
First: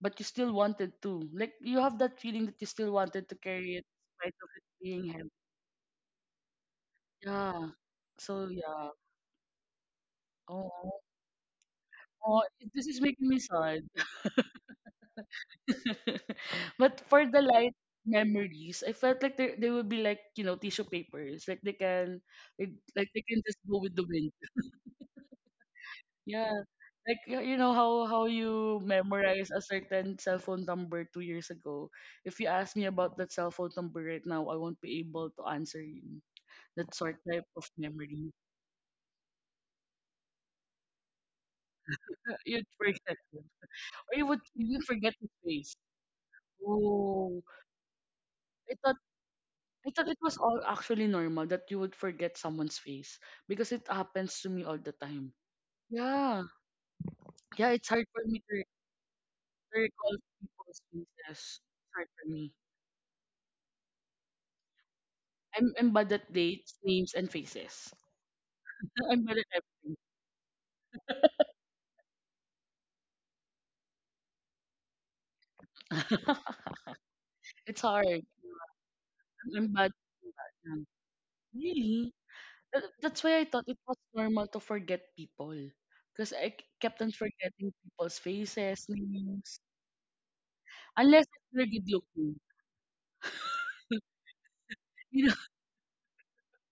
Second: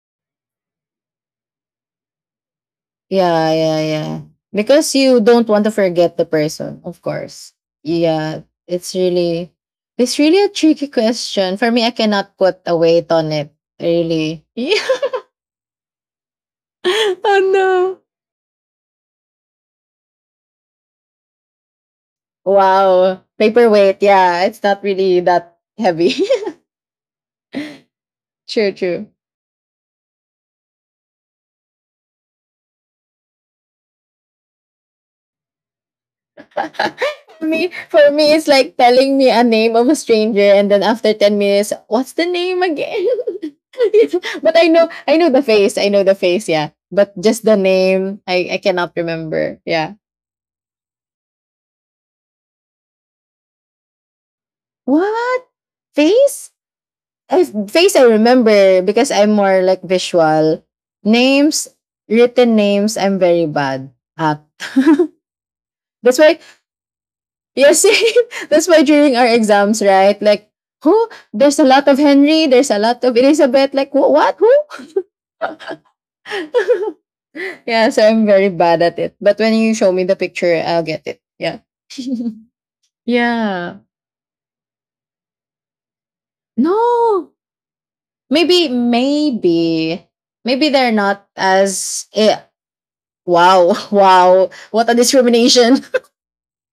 But you still wanted to. Like you have that feeling that you still wanted to Yeah, carry yeah, it, yeah. despite of it Because being you heavy. don't want to forget the person, of course. Yeah. Yeah, So yeah. it's really, it's really a tricky Oh. question. For me, I cannot Oh, put a this is weight making on me it, sad. really. Yeah. But for Oh, the light no. memories, I felt like there would be like, you know, tissue papers. Like they can it, like they Wow. can just go with Paperweight. the wind. Yeah, it's not really that heavy. Yeah. Like you know how True, you true. memorize a certain cell phone number 2 years ago. If you ask me about that cell phone number right now, I won't be able to answer you. That sort for type of me, for memory. me, it's like telling me a name of a stranger, and then after 10 minutes, what's the name You'd forget again? it. Or you would But I you know I forget the know the face. face. I know the face, yeah. But Oh, just the name, I I cannot thought remember. I Yeah. thought it was all actually normal that you would forget someone's face because it happens to me all the time. What? Yeah. Face? Yeah, it's Face I hard for me to, remember because I'm more to like recall visual. people's faces. It's Names, hard for me. written names, I'm very bad at. I'm bad That's at why dates, names, and you're faces. saying, that's why during I'm our bad at exams, right? Like who? There's a lot of Henry, there's a lot of Elizabeth. Like what? Who? everything. It's Yeah, so hard. I'm very bad at it. But when you I'm show bad. me the I'm bad. picture, I'll Yeah. get it. Yeah. Really? That's why I thought Yeah. it was normal to forget people. Because kept on No. forgetting people's Maybe, faces, names. maybe, maybe they're not Unless they're good as. Eh, looking. wow, wow. What a discrimination.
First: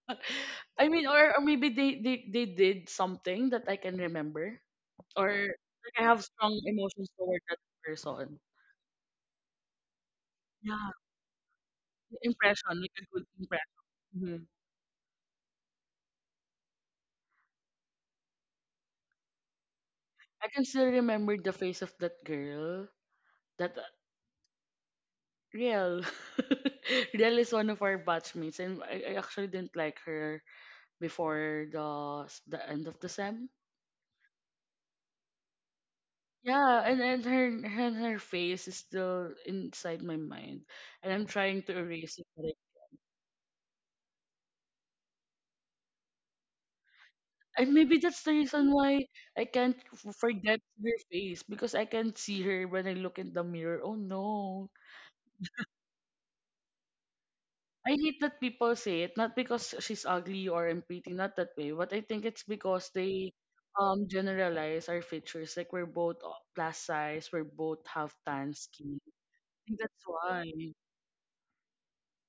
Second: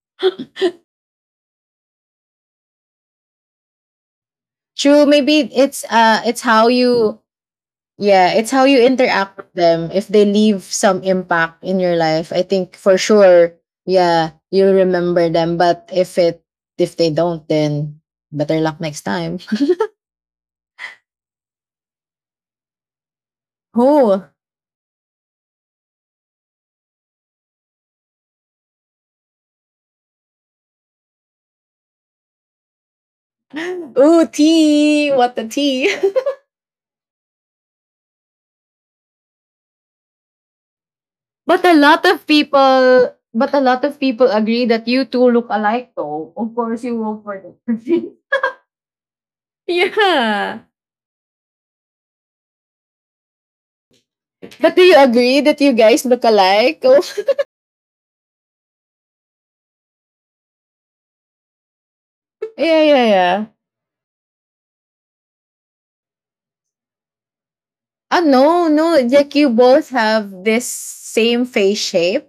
I mean, or maybe they did something that I can remember, True. or Maybe it's like I uh, have it's strong how emotions you. toward that Yeah, person. it's how you interact with them. If they leave Yeah, some impact in your life, I think impression, like for a good sure. impression. Yeah, Mhm. you'll remember them. But if it if they don't, then better luck next time. I can still remember the face of that girl. That Oh, Riel. Riel is one of our batchmates, and I actually didn't like her before the end of the sem. oh, tea. What the tea? Yeah, and, and her face is still inside my mind, and I'm But trying a to lot erase of it. people, but a lot of people agree that you two look alike though. Of course, you vote for them. And maybe that's the reason why I can't forget Yeah. her face because I can't see her when I look in the mirror. Oh no. But do you agree that you guys look alike? Oh, I hate that people say it, not because she's ugly or I'm pretty, not that way, but I think it's yeah, because yeah, they yeah. Generalize our features. Like we're both plus size, we're both have Ah, tan no, no. skin. Like, you I think both that's have why. this same face shape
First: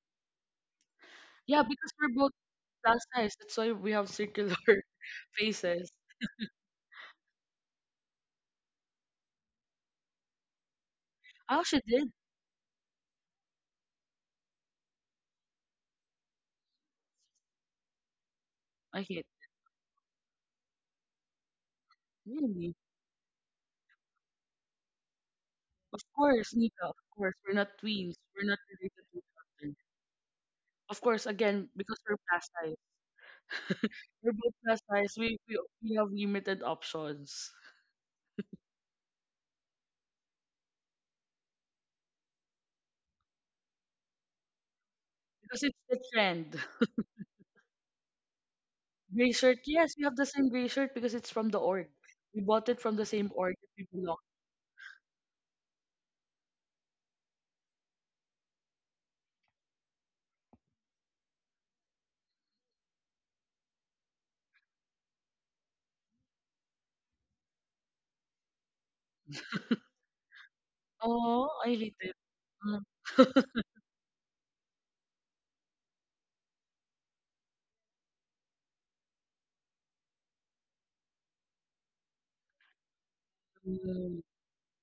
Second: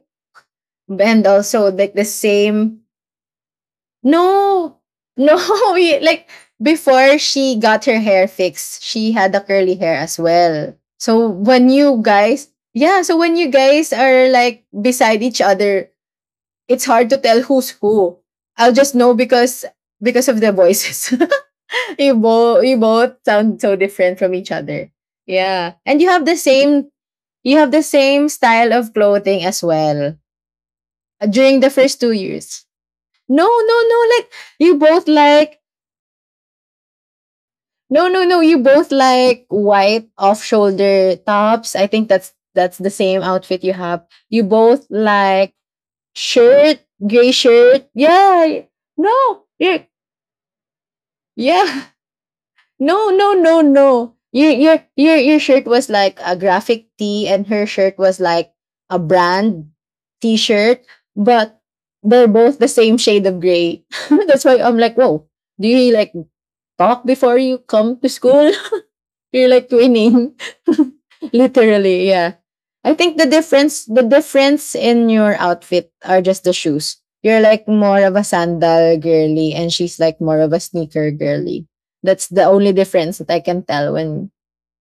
and Yeah, also like because the we're both same. plus size. That's why we have circular No, no, faces. we like before she got her hair fixed, she had the curly hair as well. So I when actually you did. guys, yeah, so when you guys are like beside each other, it's hard to tell who's who. I'll just I know hate. Because of their voices. you both Really? you both sound so different from each other. Yeah, Of and you have the course, Nika, same of course. We're you have not the twins. same We're not style of related to each clothing as other. well Of course, during the again, because first two we're plus years. size. No, no, no, like We're both you plus both size. Like. We have limited options. No, no, no. You both like white off-shoulder tops. I think that's the same outfit you have. You both like Because it's the trend. shirt, gray shirt. Yeah. Gray No. shirt, Yeah. yes, we have the same gray shirt because it's from the Yeah. org. We bought it from the No, same no, org no, that we belong. no. Your shirt was like a graphic tee and her shirt was like a brand t-shirt, but they're both the same shade of gray. That's why I'm like, whoa, do you like talk before you come to school? You're like twinning. Oh, I hate Literally, it. yeah. Mm. I think the difference the difference in your outfit are just the shoes. You're like more of a sandal girly and she's like more of a sneaker girly. That's the only difference that I can tell Mm,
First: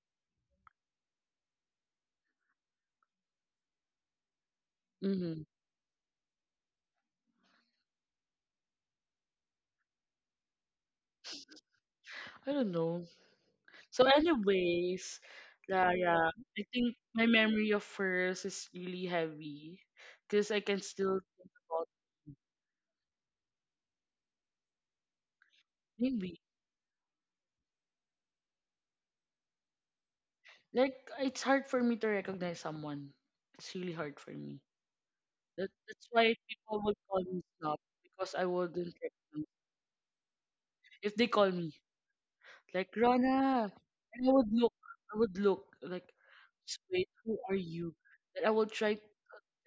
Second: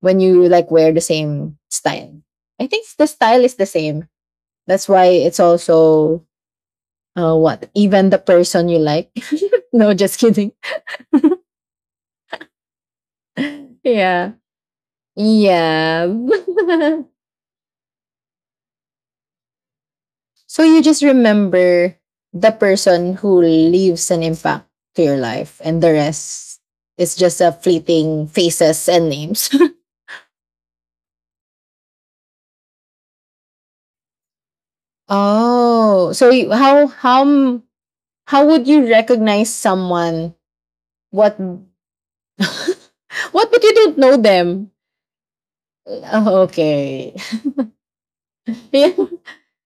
when you like wear the same style. I think the style is the same. That's why it's mhm. also what even the person you like. No, just kidding. I don't know. So Yeah. anyways, yeah, Yeah. yeah. I think my memory of hers is really heavy because I So can you just still think about remember the person who leaves an impact to your life and the maybe rest is just a fleeting faces and names. like it's hard for me to recognize someone. It's really hard for me. That's Oh, so why people would call me snob because I how would you wouldn't recognize recognize someone if they what call me like what but Rana, you don't know and them? I would look like, Oh, "Just wait, okay. who are you? And I would Yeah, try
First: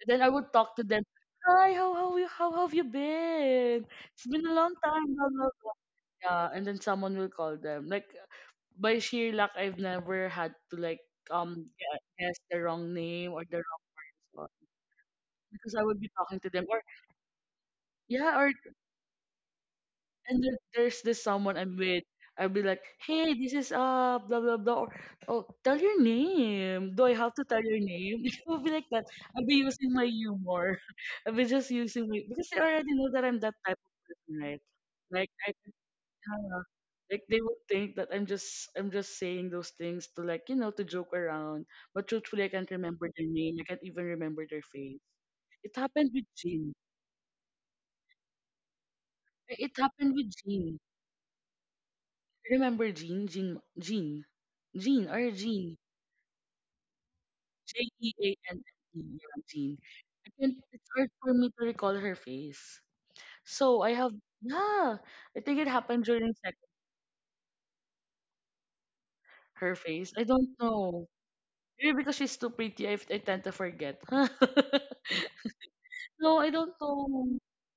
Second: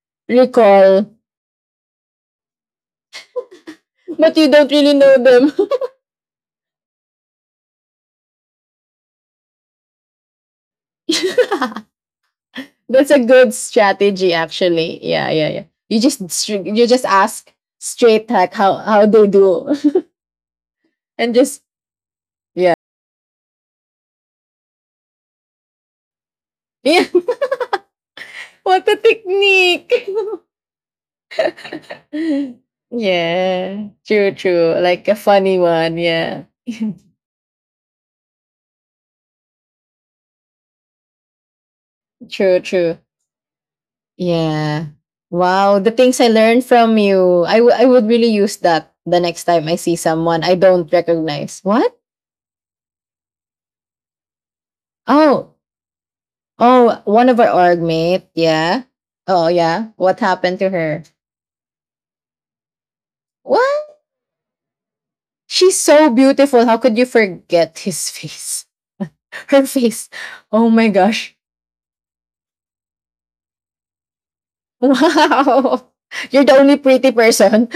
then I would talk to them, recall, "Hi, how have you been? It's but been you a don't long really time, know blah blah them. blah." Yeah, and then someone will call them. Like by sheer luck, I've never had to like guess the wrong That's a name or good the wrong strategy, spot actually. Yeah, yeah, yeah. because I would You be just talking to them or you just ask straight yeah or hack how they do, and there, there's this and someone just I'm with. I'll be yeah, like, hey, this is blah blah blah. Or, oh, tell your name. Do yeah. I have to tell your name? It will be What like a that. I'll be using my technique! humor. I'll be just using my because they already know that I'm that type Yeah, of true, person, right? true. Like a Like I funny one. Yeah, uh, like they would think that I'm just saying those things to like you know to joke around. But truthfully, I true, can't true. remember their name. I can't even remember their Yeah. face. It Wow, the happened things with I learned Jean. from you. I would really use that the next time I It see happened with someone I Jean. don't recognize. What? Remember Jean? Jean, Jean, Jean, or Oh, Jean, oh, one of our org J E mate. A N N Yeah. E, yeah, Oh, Jean. yeah. What I can't, happened to it's her? hard for me to recall her face. So I What? have, yeah, I think it She's so beautiful. How could you forget his face? Her her face. face. I don't Oh my know. gosh. Maybe because she's too pretty, I tend to forget. Wow. No, You're I the don't only pretty know. person.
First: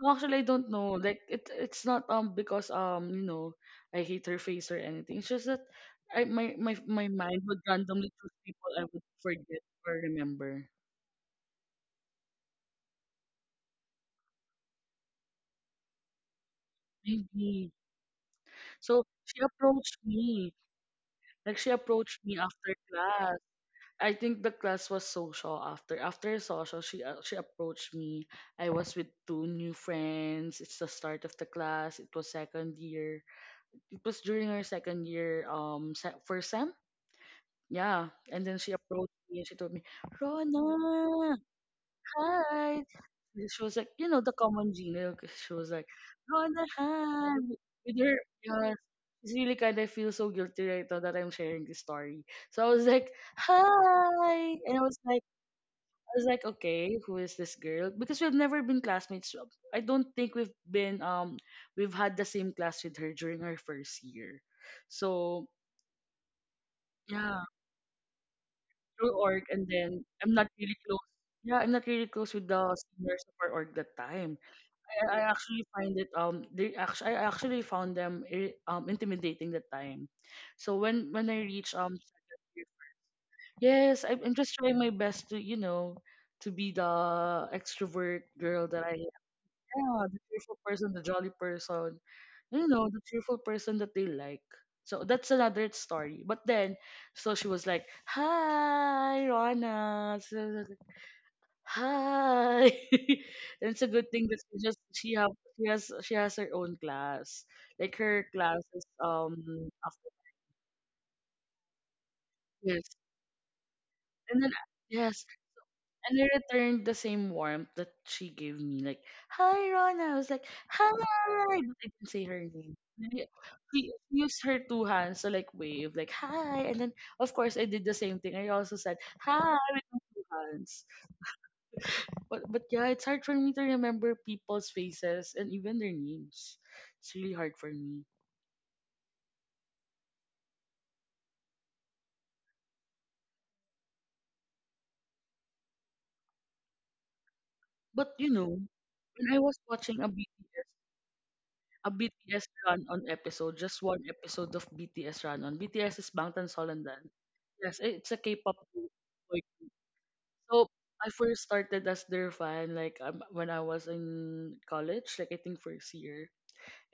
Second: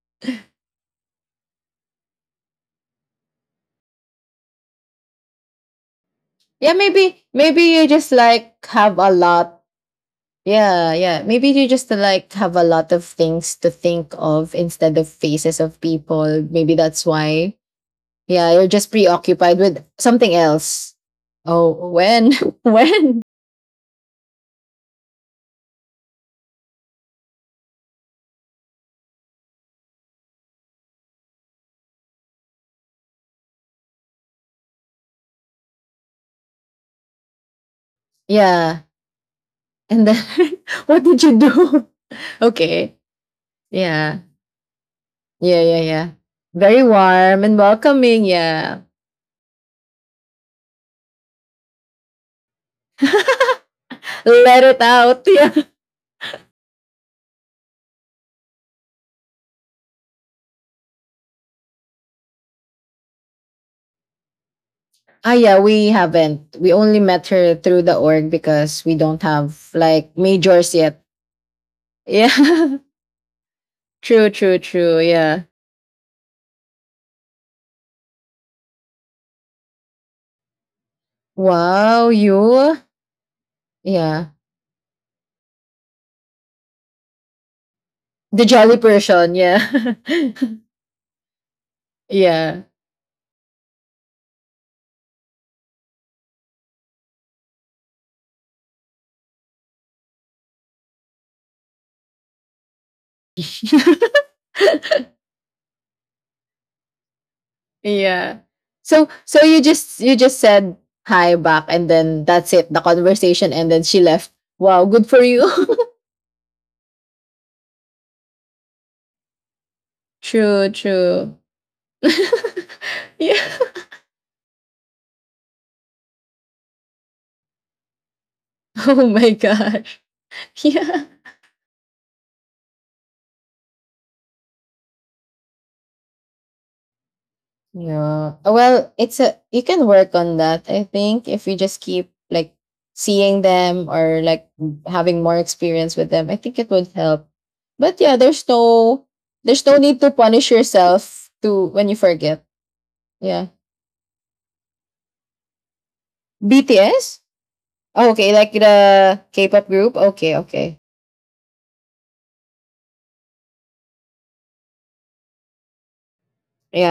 No, actually, I don't know. Like it, it's not because you know I hate her face or anything. It's just that I my Yeah, my my maybe mind would maybe you randomly just choose like people I have would a forget lot. or remember. Yeah, yeah. Maybe you just like have a lot of things to think of instead of faces of people. Maybe that's why. Maybe. Yeah, you're just So she preoccupied with approached something me. else. Like she Oh, approached when? me after When? class. I think the class was social after after social. She approached me. I was with two new friends. It's the start of the class. It was second year. It was during our second year first sem. Yeah, and then she Yeah. approached me and she told me, And then what did Rona, you do? hi. Okay. She was like, you Yeah. know, the common Gina. She Yeah, was yeah, like, yeah. Rona, Very hi. warm and With her, welcoming, yeah, yeah. it's really kind of feel so guilty right now that I'm sharing this story. So I was like, hi, Let and it out. Yeah. I was like, okay, who is this girl? Because we've never been classmates. So I don't think we've been we've had the same class with her during our first year. Ah, So yeah, we haven't. We only met yeah, her through the org because we through don't org have and then like I'm not majors really yet. close. Yeah, I'm not really close with the Yeah. seniors of our org that True, time. true, true. I Yeah. actually find it they actually I actually found them intimidating that time. So when I reach Wow, you. yes, I, I'm Yeah. I'm just trying my best to you know to be the extrovert The girl jolly that I person. Yeah. yeah, the cheerful person, the jolly person, Yeah. you know, the cheerful person that they like. So that's another story. But then, so she was like, "Hi, Rana." So I was like, hi. And it's a good thing that she just she has her own class. Like her Yeah. class is So so you just after you just said hi back and then that's it, the yes, conversation and then she left. and then Wow, good for yes, you. and I returned the same warmth that she gave me. Like, hi, Rona. I was like, True, hi. true. But I didn't say her name. And then Yeah. She used her two hands to like wave, like, hi. And then, of course, I did the same thing. I also said, Oh my hi, with my gosh. two hands. Yeah. But yeah, it's hard for me to remember people's faces and even their names. It's really hard for me. Yeah. Well, it's a you can work on that. I think if you just keep like seeing them or like having more experience with them, I think it would help. But But, yeah, you know, when I was there's no watching need a to BTS punish yourself to when a you forget. BTS run on Yeah. episode, just one episode of BTS run on. BTS is Bangtan Solandan. BTS? Yes, eh, it's Oh, a okay, like K-pop group. the Like, K-pop group. Okay, so okay. I first started as their fan like when I was in college, like I think first year.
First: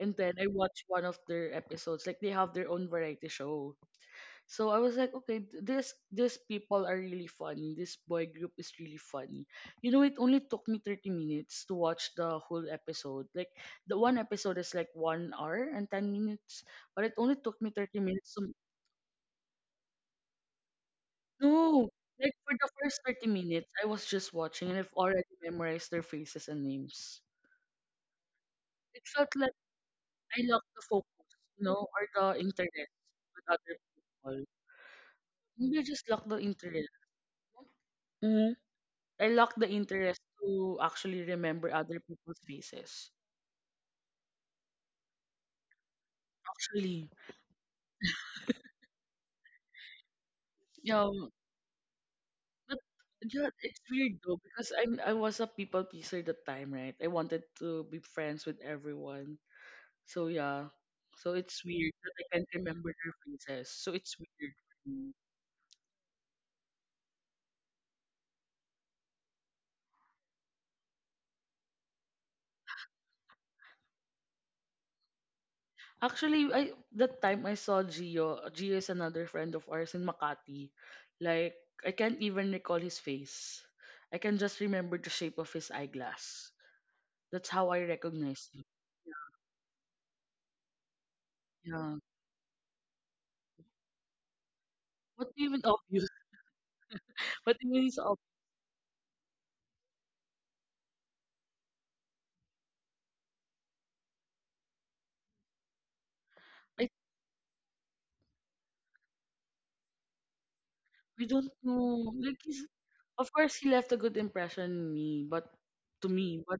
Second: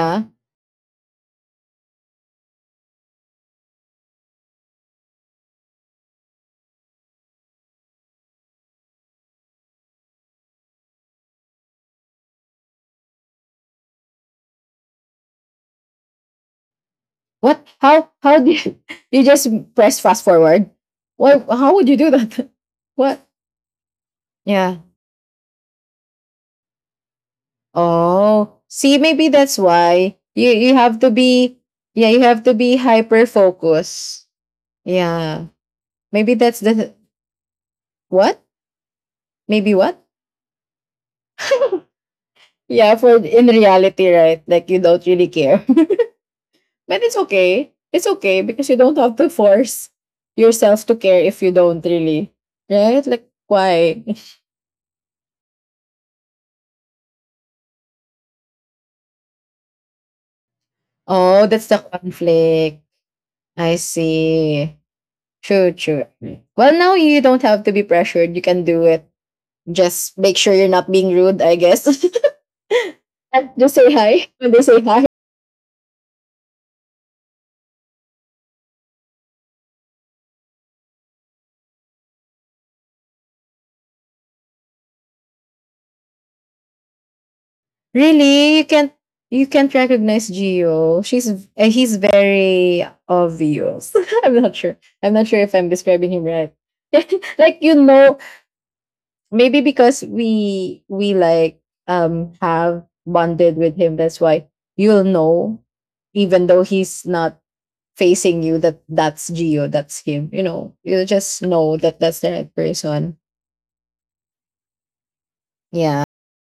And then I watched one of their episodes. Like they have their own variety show. So I was like, okay, th- this these people are really funny. This boy group is really funny. You know, it only took me 30 minutes to watch the whole episode. Like the one episode is like 1 hour and 10 minutes, but it only took What me 30 minutes. how To... do you, you just press fast forward? Why how would No, you do like that? for the first What? 30 minutes, I was just watching Yeah. and I've already memorized their faces and names. Oh, see, It maybe felt like that's why I you locked you the have focus, to be you know, yeah or you the have to be internet hyper with other focused. people. Yeah, Maybe I just locked maybe the that's internet. the what? Mm-hmm. I lack the Maybe what? interest to actually remember other people's Yeah, faces. for in reality, right? Like you don't really care, but Actually, it's okay. It's okay because you don't have to force yourself to care um, if you don't really, but right? Like yeah, it's why? weird though because I was a people pleaser at the time, right? I wanted to be friends with everyone. So yeah, so Oh, that's it's the weird that I can't conflict. remember their faces. I So it's weird see. for me. True, true. Well, now you don't have to be pressured. You can do it just make sure you're not being rude, I guess. And just say hi when they say hi. Actually, I that time I saw Gio. Gio is another friend of ours in Makati. Like I can't even recall his face. I can just remember the shape of his eyeglass. That's how I recognize Really, you. You can't recognize Gio. She's Yeah. he's very obvious. I'm not sure. I'm not What sure do you if mean I'm obvious? describing him right. What Like do you you mean it's know, obvious? maybe because we like have bonded with him, that's why you'll know, even though I, he's not facing you, that that's Gio, that's him. You know, you'll I just don't know that know. that's the Like right he's, person. of course he left a good impression on me, but Yeah. to me, but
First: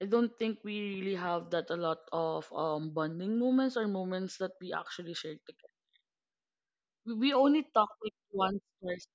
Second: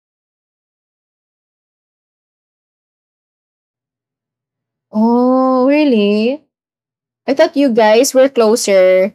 I don't think we really have that a lot of bonding moments or moments that we actually shared Oh, together. really? We I thought only you talk like guys were once twice. closer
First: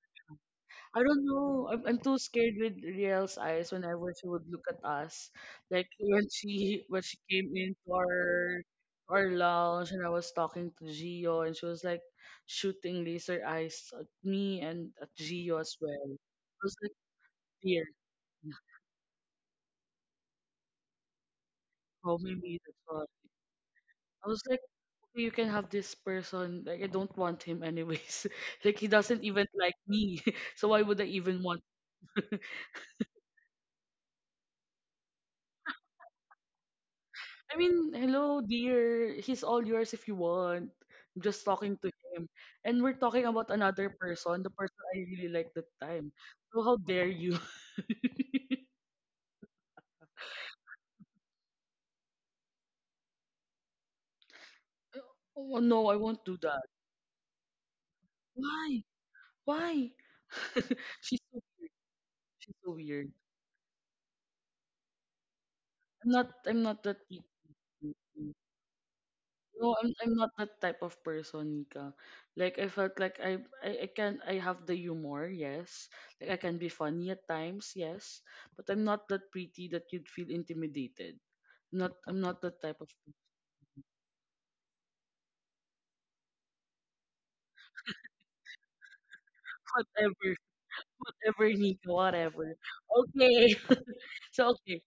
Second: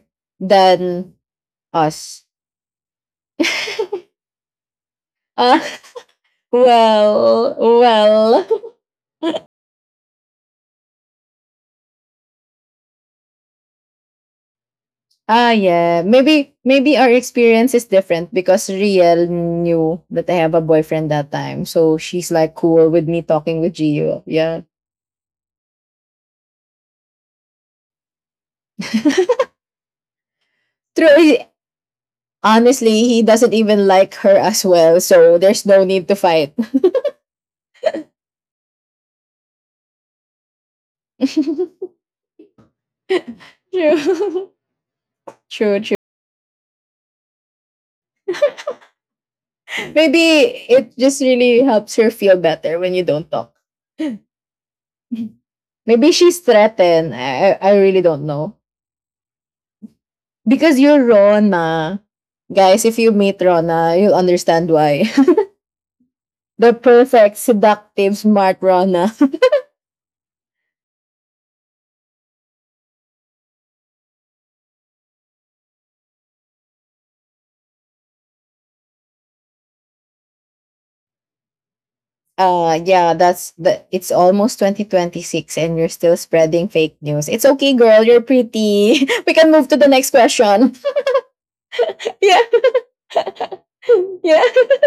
I than don't know. I'm too us. scared with Riel's eyes whenever she would look at us. Ah, Like when she came well, into well. our lounge and I was talking to Gio and she was like shooting laser eyes at me and at Ah, Gio as yeah. well. Maybe, I was like, maybe our experience is dear, different because Riel knew that I have a boyfriend that time, so how she's like maybe that's cool with all. me talking with Gio. I was Yeah. like, okay, you can have this person. Like I don't want him anyways. Like he doesn't even True. like me. So why would I even he- want Honestly, he doesn't even like her as well, so there's no need to fight. I mean, hello, dear. He's all yours if you want. I'm just talking True. to him. And we're talking about another person, True. the person I really liked that True. time. So how dare you? Maybe it just really helps her feel better when you don't talk. Oh no, I Maybe won't do she's that. threatened. I really don't know. Why? Why? Because you're She's so weird. Rona. She's so Guys, if you weird. meet Rona, you'll understand why. I'm not I'm The not that picky. perfect, seductive, smart Rona. No, I'm not that type of person, Nika. Like I felt like I can I have the humor, yes. Like I can be funny at times, yes. But I'm not that pretty that you'd feel intimidated. Not I'm not that Uh type of yeah, that's the it's almost 2026 and you're still spreading fake news. It's okay, girl, you're pretty. We can move to the next whatever question. whatever Nika, Yeah. whatever. Okay. Yeah. So okay.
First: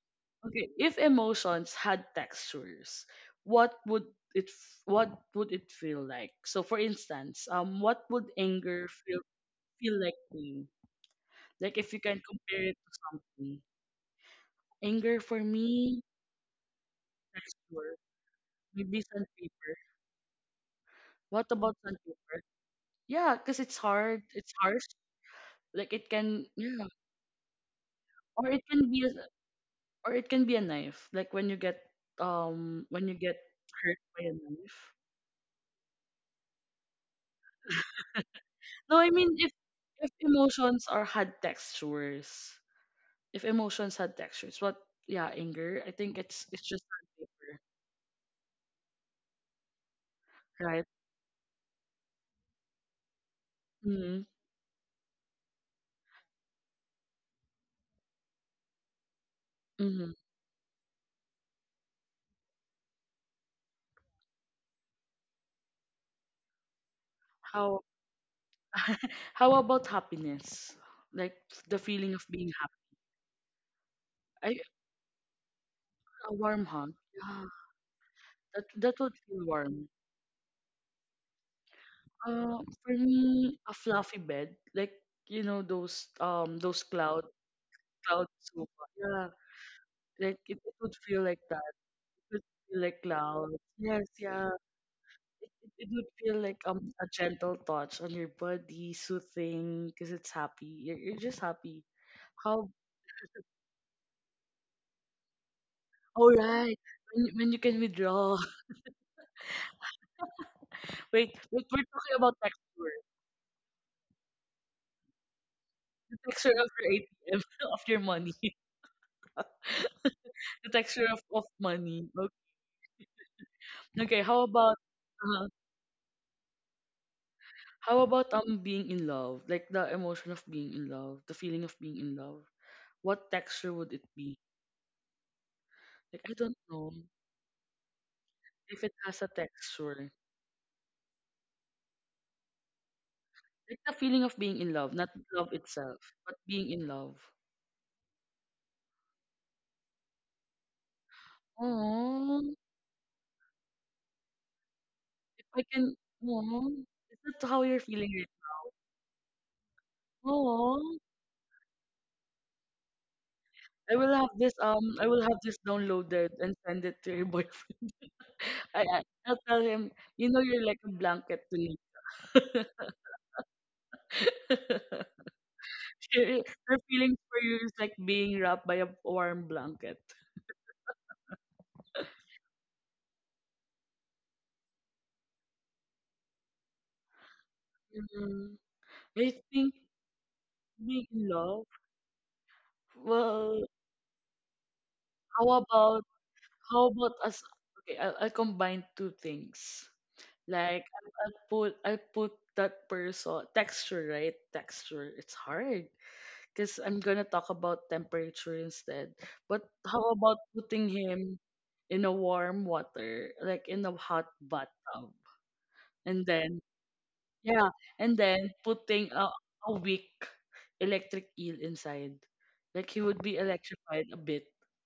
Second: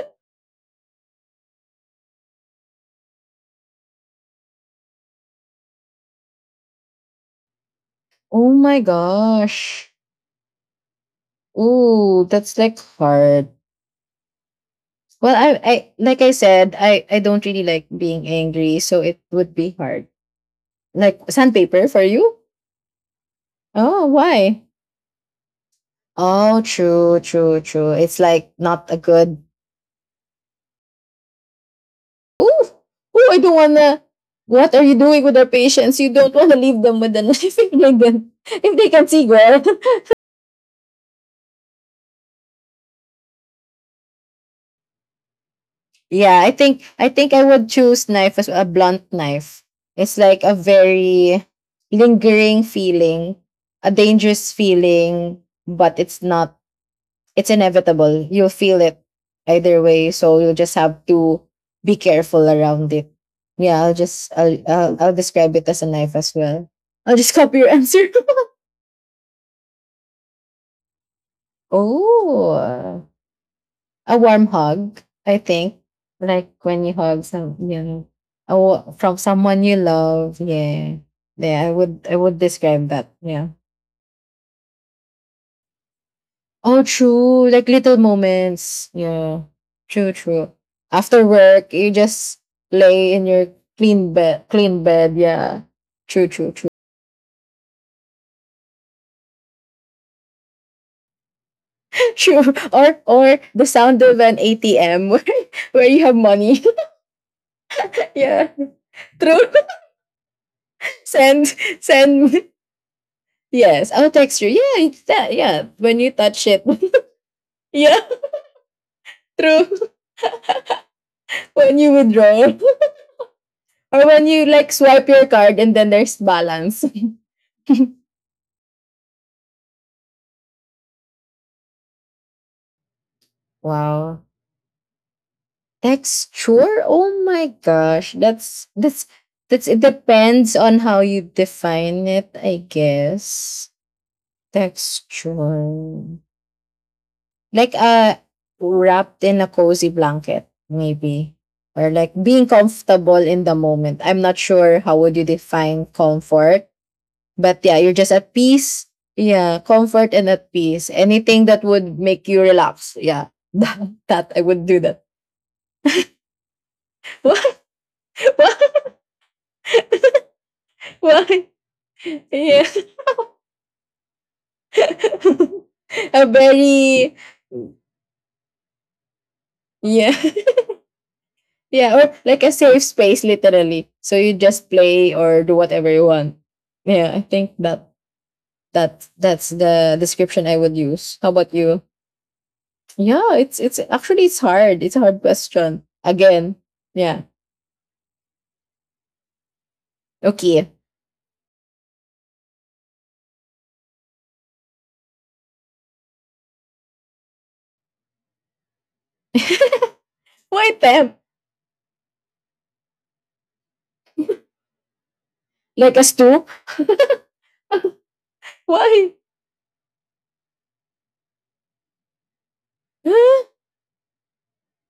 Okay. If emotions had textures, what would it f- what would it feel like? So for instance, what would Oh my anger gosh. feel like to you? Like if you can Ooh, that's compare it like to hard. something. Anger Well, for I me, like I said, I don't really like texture, being angry, maybe so it would sandpaper. be hard. Like What about sandpaper for you? sandpaper? Yeah, because it's Oh, hard, it's why? harsh. Like it can, Oh, yeah, true, true, true. It's or like it not can a be, a, good. or it can be a knife. Like Oh, when you oh, get I don't hurt wanna. by a What knife. are you doing with our patients? You don't wanna leave them with a knife if they No, can I see mean if well. if emotions are had textures, if emotions had textures, what? Yeah, anger. I think Yeah, it's I it's think just I think I sandpaper, would choose knife as a blunt knife. It's like a right? very lingering feeling, a Mm-hmm. dangerous feeling, but it's not it's inevitable. You'll feel it either way. Mm-hmm. So you'll just have to be careful around it. Yeah, I'll just I'll describe it as a knife as well. I'll just copy your How? answer. How about happiness? Like the feeling of being Oh, a warm happy. I, hug. I think a like warm when you hug. hug Yeah, some, you know, a that that from would feel someone you warm. love. Yeah, yeah. I would describe For that. Yeah. me, a fluffy bed, like you know Oh, those cloud true. Like little cloud sofa. moments. Yeah, Yeah. True, like true. it would feel After like that. work, you just It would feel like lay in your clouds. Yes, clean bed, yeah. clean bed. It, Yeah. it, it would True, feel true, like true. A gentle touch on your body, soothing, because it's happy. You're just happy. True. How Or the sound of an ATM where you have all money. right when you can withdraw. Yeah. True. Wait, Send wait, we're talking about send texture. yes, I'll text you. Yeah, it's that. Yeah, when you The touch texture it. of your ATM, of Yeah, your money. true. The texture of When you money. Okay, withdraw or when okay, you like swipe your uh, card and then there's balance. how about being in love? Like the emotion of being in love, the feeling of being in love. What texture would it Wow. be? Like I don't Texture? know Oh my gosh. That's if it that's has a that's it texture. depends on how you define it, I guess. Like the feeling of being in love, not love Texture. itself, but being in love. Like wrapped in a cozy blanket, maybe. Or like being Oh, comfortable in the moment. I'm not sure how would you if I define can. comfort, Oh, is that but how yeah, you're you're just feeling? at peace. Yeah, comfort and at peace. Right? Anything that would make you relax. Yeah. I will That have I this would do that. I will have this downloaded and send it to your Why? boyfriend. Why? I'll tell him, you know you're like a blanket Why? to me. Yeah. A Your very feelings for you is like being wrapped by a warm blanket. yeah. Yeah, or like a safe space literally, so you just play or do whatever you want. Yeah, I think that Mm, that I that's think the description I would being use. How in about love. you? Yeah, it's Well, it's actually it's hard, it's a hard how question about again. how about Yeah. us? Okay, I'll combine two things. Okay. Like I'll put I'll put that person texture right. Texture. It's hard. Because I'm gonna talk about temperature instead. But how about Why putting them? him in a warm water, like in a hot bathtub, Like a and stoop? then yeah, and then Why? putting a weak electric eel inside, like he would be Huh? electrified a bit,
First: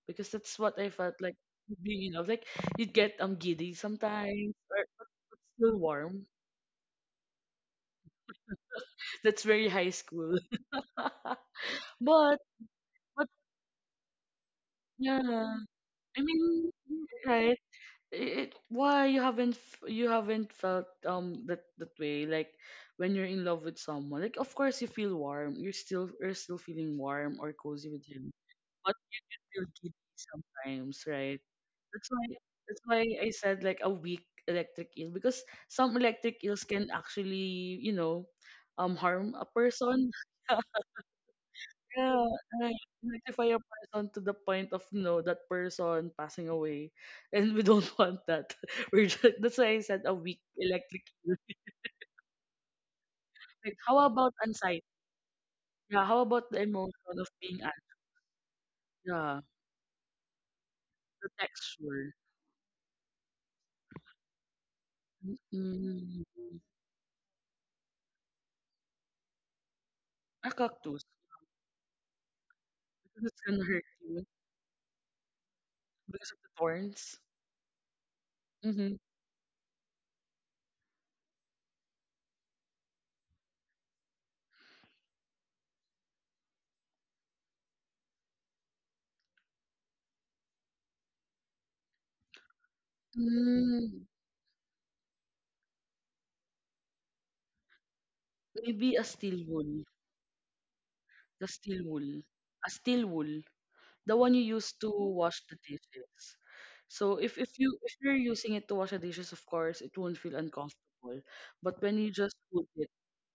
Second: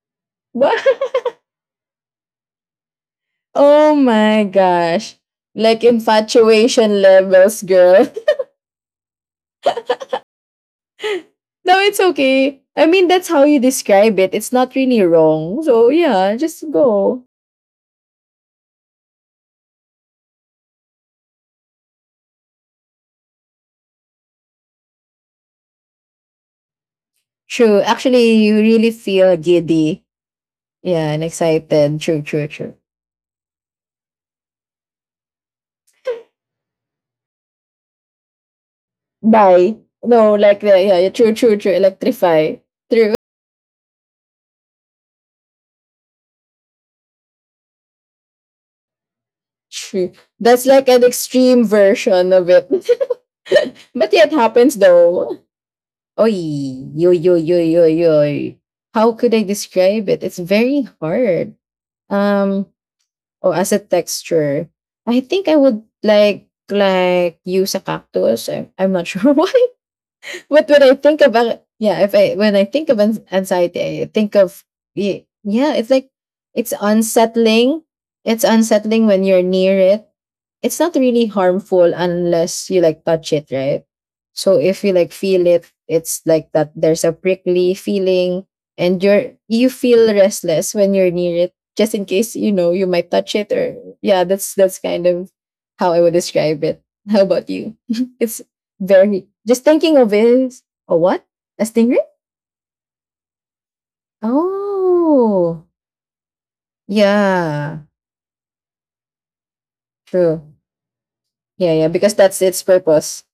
because that's what What? I felt like being in love. Like you'd get giddy Oh my sometimes, or gosh, but still like warm. infatuation levels, girl. That's very high school. No, it's but okay. I mean, but that's how you describe it. It's not really yeah, wrong. So, I yeah, mean, just go. right? It why you haven't felt that that way like when you're in love with someone, like of course you feel warm, you're still feeling warm or True. cozy with him, Actually, you really but feel you feel giddy giddy. sometimes, Yeah, and right? excited. That's True, why true, true. that's why I said like a weak electric eel, because some electric eels can actually, you know, harm a Bye. person. No, like, the, yeah, yeah, true, true, true. Yeah, Electrify. right. True, Rectify a person to the point of no, that person passing away, and we don't want that. We're just, that's why I said true. a weak That's like electric. an Eel. extreme version of it. Like, how But yeah, it about happens anxiety? though. Yeah, how Oy, about the yo, emotion of yo, yo, being yo, angry? yo. How could Yeah, I describe it? It's very the hard. texture. Um, Oh, as a texture, I think I would Mm. like use a cactus. I'm not sure why, A but when I cactus think about yeah, if I when I think of because it's gonna hurt anxiety, I you think of yeah, it's like because of the it's thorns. unsettling. It's Mm-hmm. unsettling when you're near it, it's not really harmful unless you like touch it, right? So if you like feel it, it's like that there's a prickly feeling, and you feel restless when you're near it, just in case you know you might touch it or Mm, yeah, that's kind of how I would describe it. How about you? It's maybe a very steel just wool. thinking of it is a what? The A steel stingray? wool. A steel wool. The one you use to wash the Oh dishes. So, if you yeah. if you're using it to wash the dishes, of course, it won't feel True. uncomfortable. Yeah, But yeah, when you because just that's its hold it, purpose.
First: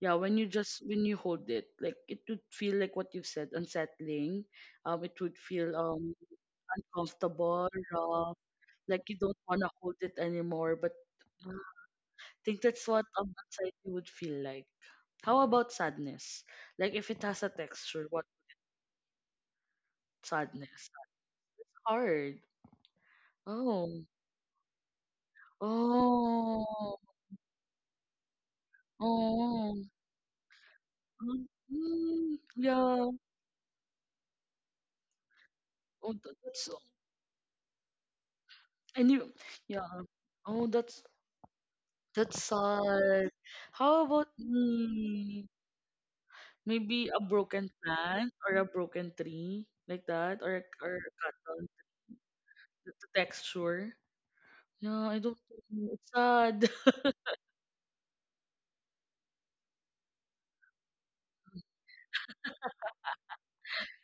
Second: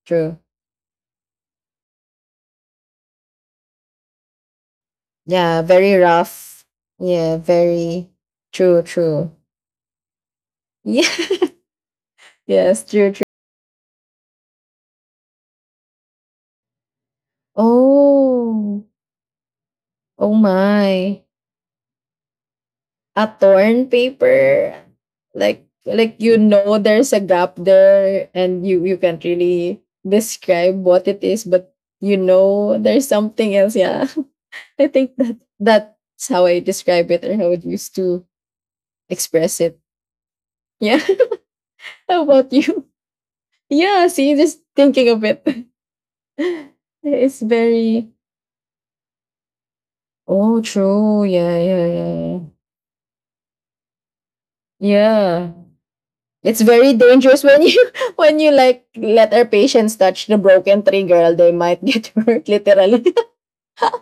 yeah, when True. you just when you hold it, like it would feel like what you've said, unsettling. It would Yeah, feel very rough. Yeah, uncomfortable, very rough, true, like you true. don't want to hold it anymore. But Yeah. I think Yes, that's what true, true. Anxiety would feel like. How about sadness? Like if it has a texture, what Oh, oh sadness? my. Hard. A torn Oh. paper. Like you know Oh, there's a gap there and you can't oh. really describe what it is, but you know there's Yeah. something else. Yeah. I think Oh, that's how I that's describe it or how it used to and you, express it. yeah. Oh, Yeah. How that's about you? sad. How Yeah, about see, just thinking of mm, it. maybe a It's broken very plant or a broken tree like that, oh or or a true. Yeah, cotton, yeah, yeah, yeah. The texture. Yeah, I don't. Yeah. Know. It's It's sad. very dangerous when you when you like let our patients touch the broken tree, girl. They might get hurt literally.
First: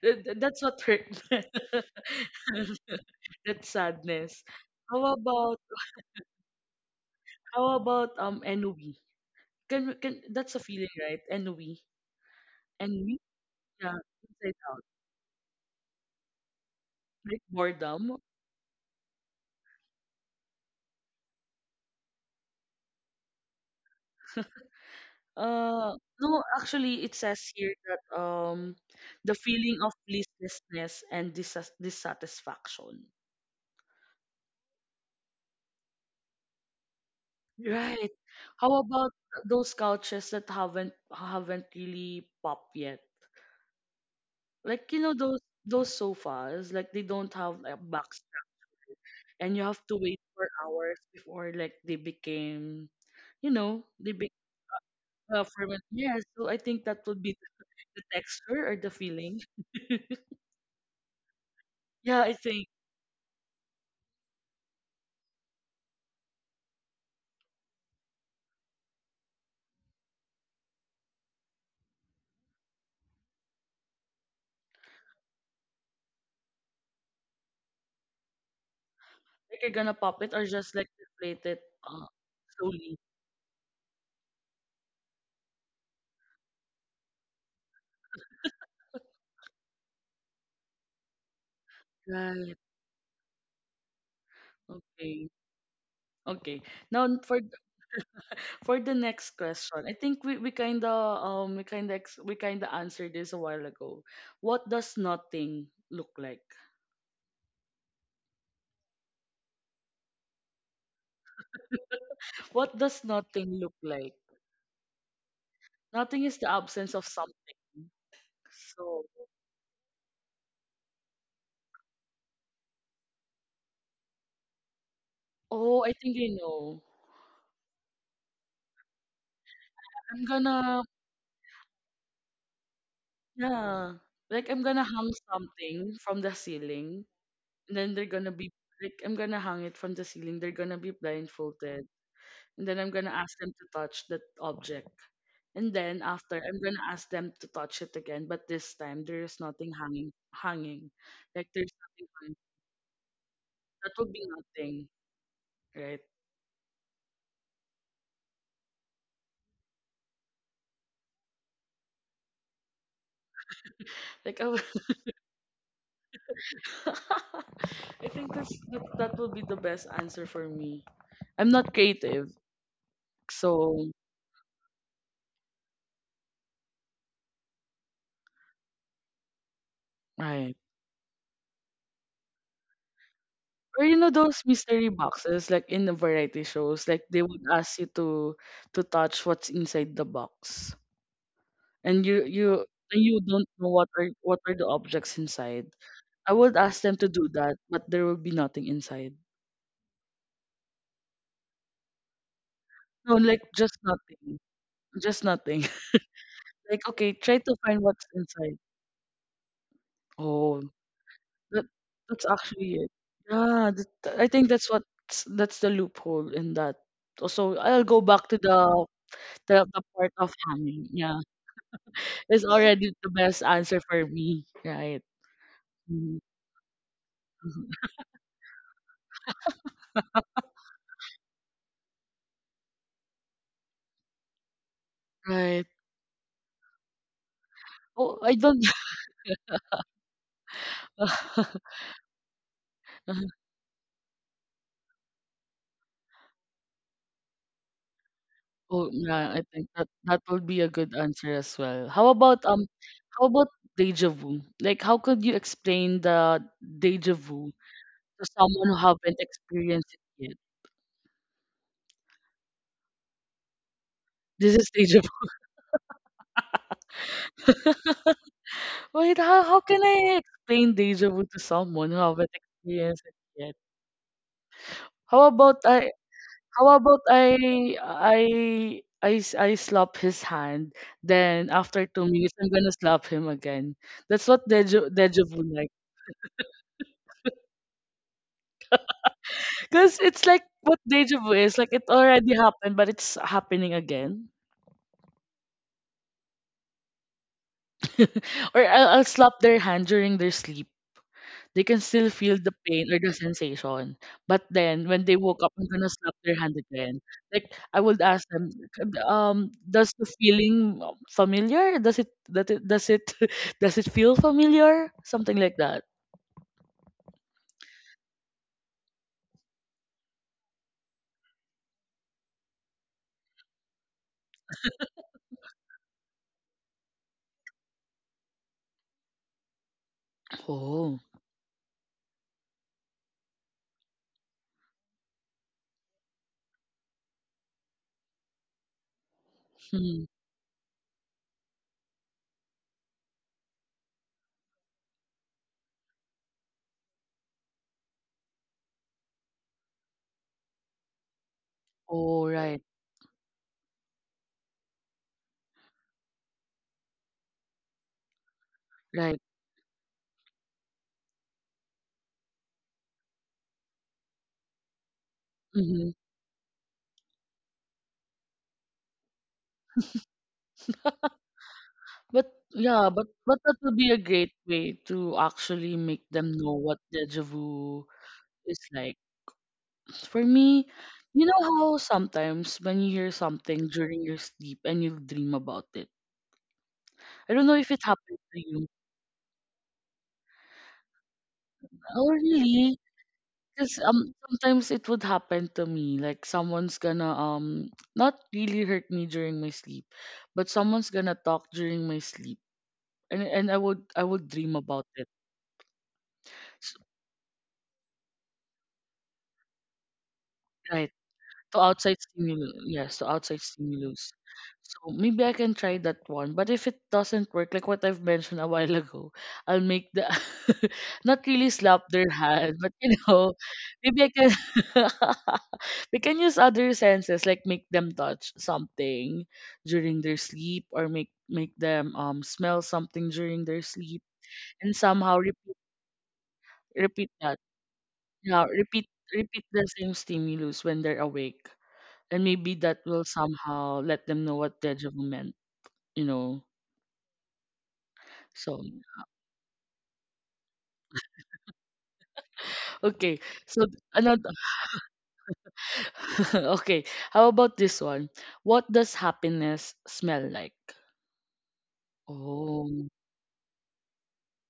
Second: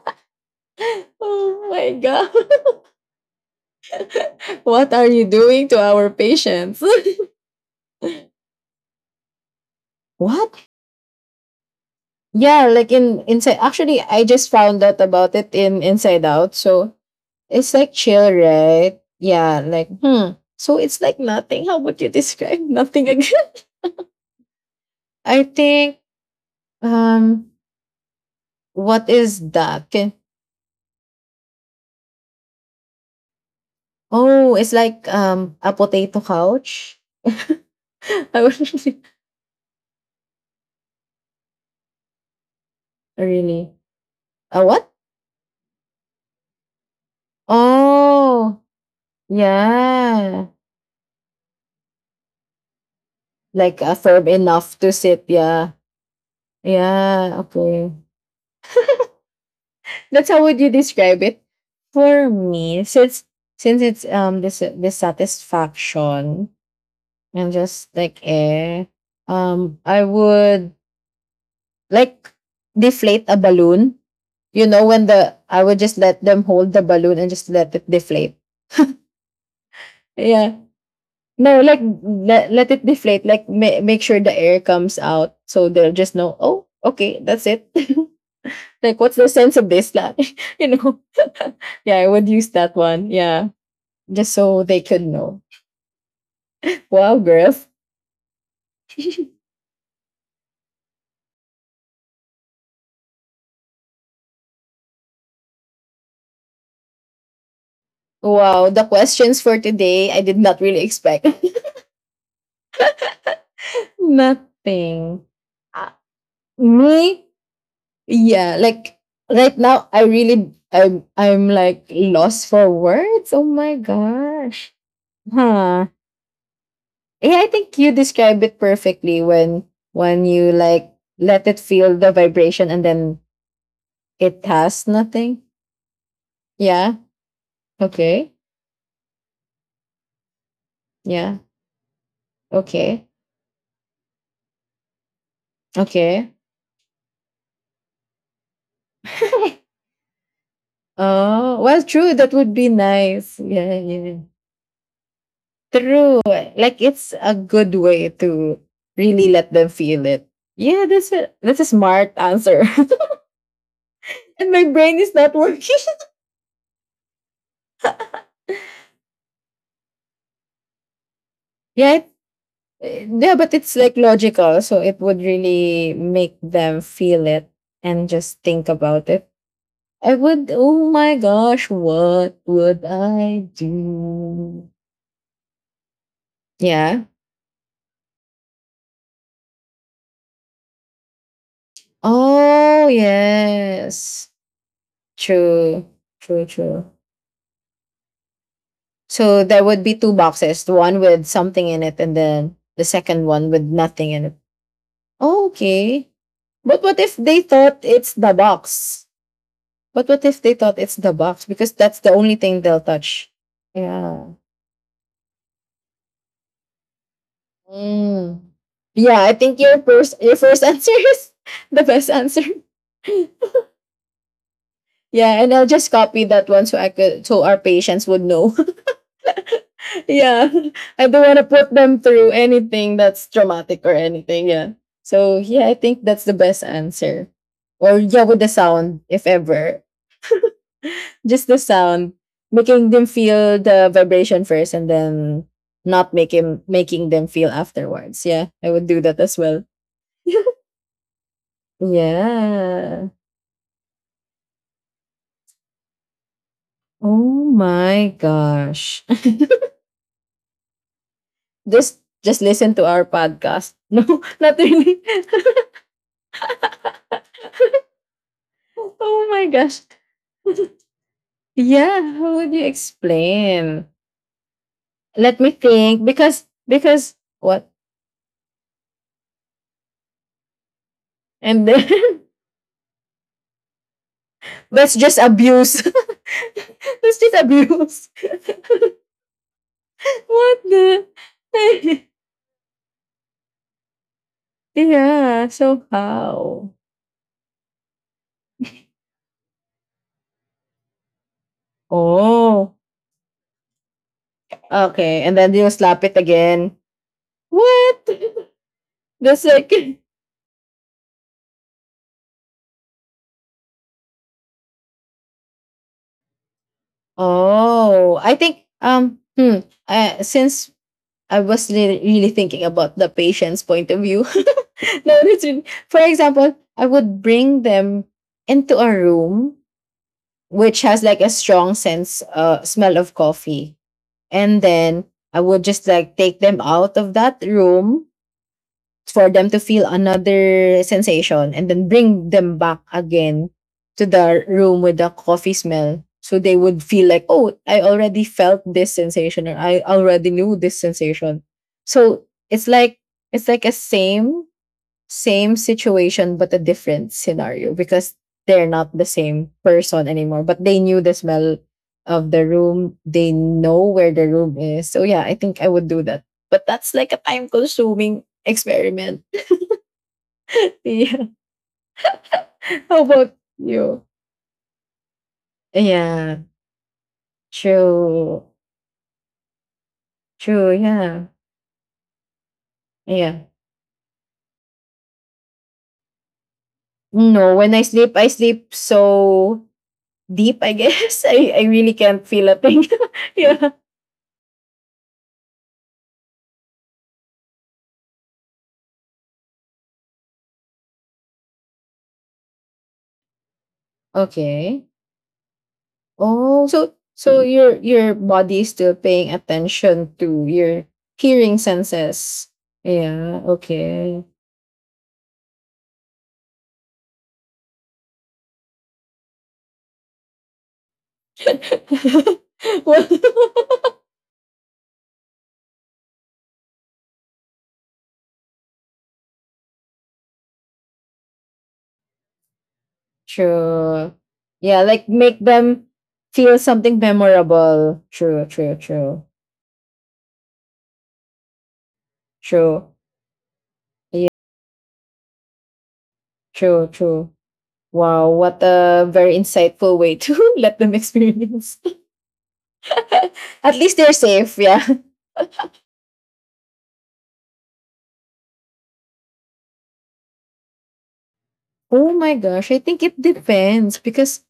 That's what hurt. Oh my god. That's sadness. What are How you about doing to our patients? how about Nub? Can that's a What? feeling, right? And we Yeah, like and we in inside yeah, actually I just inside found out. out about it in Inside Out. So Like it's like boredom. chill, right? Yeah, like hmm. So it's like nothing. How would you describe nothing again? I Uh think no, actually it Um, says here that what the is feeling that? of Can, listlessness and disas dissatisfaction. oh, it's like a potato couch. Right. I How wouldn't- about those couches that haven't really popped yet? really. A what? Like you know those sofas, like they don't have a backstrap, Oh, and you have to wait yeah. for hours before like they became, you Like know, a they firm be enough to sit. Well, Yeah. ferment. Yeah, so I think that would be Yeah. Okay. the texture or the feeling. That's how would you describe it? Yeah, For I think me, since it's this dissatisfaction and just like eh, I would like deflate a balloon, you know when the I would just let them hold the balloon and just let it deflate. like you're gonna pop it or Yeah, just like deflate no, it, like uh, let it slowly. deflate, like make sure the air comes out so they'll just know, oh okay, that's it. Like what's the sense of this, like you know. Yeah, I would use Right. that one, yeah, just so they could Okay. know. Okay. Now Wow, for girls. for the next question, I think we kinda we kinda answered this a while ago. What does nothing look like? Wow, the questions for today, I did not really expect. What does nothing look like? Nothing. Uh, Nothing is the absence of me. something. Yeah, like So, right now I really I'm like lost for words. Oh my gosh. oh, Huh. I think I know. Yeah, I think you described it perfectly when I'm you gonna like let it feel the vibration and then Yeah. it Like I'm gonna has hang nothing. something from the Yeah. ceiling and then they're gonna Okay. be like I'm gonna hang it from the ceiling. They're gonna be Yeah. blindfolded. And then I'm Okay. gonna ask them to touch that object. And then Okay. after I'm gonna ask them to touch it again, but this time there is nothing hanging. Like Oh, there's well nothing true, that hanging. would be nice. Yeah, That yeah, would yeah. be nothing, right? True. Like it's a good way to really let them feel it. Yeah, that's a smart answer. Like I And would my brain is not working. I think that's, that that will be the best answer for me. I'm not Yeah, it, creative, yeah, but it's so like logical, so it would really make them feel it and just think about it. I would right. oh my gosh, what would I Or you know those do? mystery boxes like in the variety shows, Yeah. like they would ask you to touch what's inside the box, and you Oh and you don't know yes. what are the objects inside. True. I True, would ask true. them to do that, but there will be nothing inside. So there would be two boxes, the one with something in it and then the No, second like one with just nothing in it. nothing, just Oh, nothing. okay. But Like what okay, if they try to thought find what's it's the inside. box? But what if they Oh, thought it's the box? that Because that's the that's only thing actually they'll it. touch. Yeah, that, Yeah. I think that's what that's the loophole in that. So I'll go back to Mm. Yeah, I think your the part first of hanging. answer Yeah. is the best answer. Is already the best answer for me, right? Yeah, and I'll just Mhm, copy that one so I could so our mhm, patients would know. Yeah. I don't want to put them through anything that's traumatic or anything. Yeah. So yeah, right. I think that's the best answer. Or Oh, yeah, I with the don't. sound, if ever. Just the sound. Making them feel the vibration first and then not make him making them feel afterwards. Yeah. I would Oh, do that yeah, as I well. think that that would be a good answer as well. Yeah. How about deja vu? Like, how could you explain the deja Oh vu my to someone who gosh. haven't experienced it yet? Just listen to our podcast. No, not This is really. deja vu. Wait, Oh my how gosh. can I explain deja vu to someone who Yeah, haven't how would you experienced it yet? explain? How Let me about I think because How about what? I I slap his hand, then And after two then minutes I'm gonna slap him again. That's what deja, that's just deja vu like. abuse. That's just abuse. Cause it's like What what the? deja vu is like it already happened but it's happening again. Yeah, so how? Or I'll slap their hand during their sleep. They can still feel the Oh. pain or the sensation. But then when they Okay, and woke up, then I'm you gonna slap slap it their hand again. again. Like I would What? ask them, That's like does the feeling familiar? Does it that it does it does it feel familiar? Something like that. oh, I think since I was really thinking about the patient's point of view. No, that's really, for example, I would bring them into a room which Oh. has like a strong sense smell of coffee. And then I would just like take them out of that room for them to feel Hmm. another sensation and then bring them back again to the room with the coffee smell. So they would feel like, oh, I already felt this sensation or I already knew this sensation. So Oh right. it's like a same situation but a different scenario because they're not the Right. same person anymore, but they knew the smell of the room, they know where the room is. So yeah, I think I would Hmm. do that, but that's like a time consuming experiment. Yeah. But yeah, How about but that would be a you? great way to actually make them Yeah, know what deja vu true, is like. For me, true, yeah, you know how sometimes when you hear yeah. something during your sleep and you dream about it? I don't know No, if when I it sleep, happened I to you. sleep so deep, I guess. I really Oh, can't feel a really? thing. Yeah, Because sometimes it would happen to me. Like someone's gonna not really hurt me during my sleep, but someone's gonna talk during my sleep, and I would dream about okay. it. Oh, S- so your body is still paying attention to your Right. hearing To outside senses. stimulus, yes, to outside Yeah, stimulus. okay. So maybe I can try that one. But if it doesn't work, like what I've mentioned a while ago, I'll make the not really slap their hand, but you Well, know, maybe I can we can use other senses, like make them touch something during their sleep, or make them smell something during their sleep, true. and Yeah, like somehow make repeat them feel something repeat that. memorable. Yeah, True, true, repeat true. repeat the same stimulus when they're awake and maybe that True. will somehow let them Yeah, know what deja vu meant, you know, true, true. Wow, what so a very insightful way to let them experience. okay so At least they're another safe, yeah. okay, how about this one, what does happiness smell like? Oh my gosh, I Oh, think it depends because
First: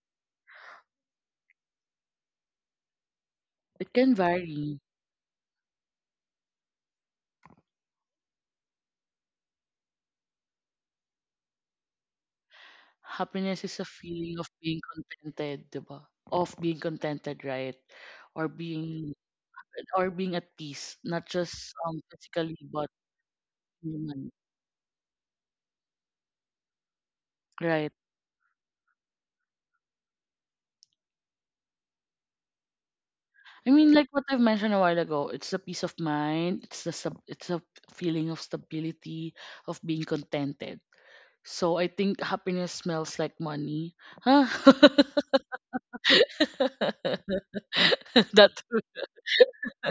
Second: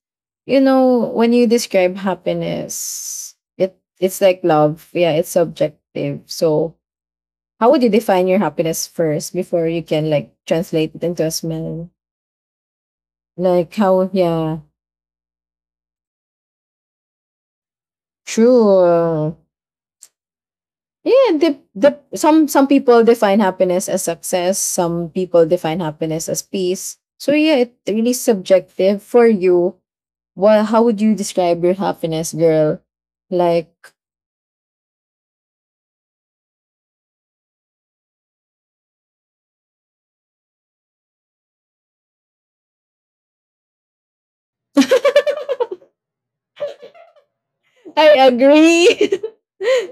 you know when you describe happiness, it can it's like vary. love. Yeah, it's subjective. So how would you define your happiness first before you can like translate it into a smell? Happiness Like is a how? feeling of Yeah, being contented di ba? Of being contented, right? Or true. being Uh, or being at peace, not yeah, the just some physically but people define happiness as human, success. Some people define happiness as peace. So yeah, it right? really subjective for you. Well, how would you describe your happiness, girl? I Like mean, like what I've mentioned a while ago, it's the peace of mind, it's the sub, it's a feeling of stability, of being contented. So I think happiness smells like money. Huh? I That agree.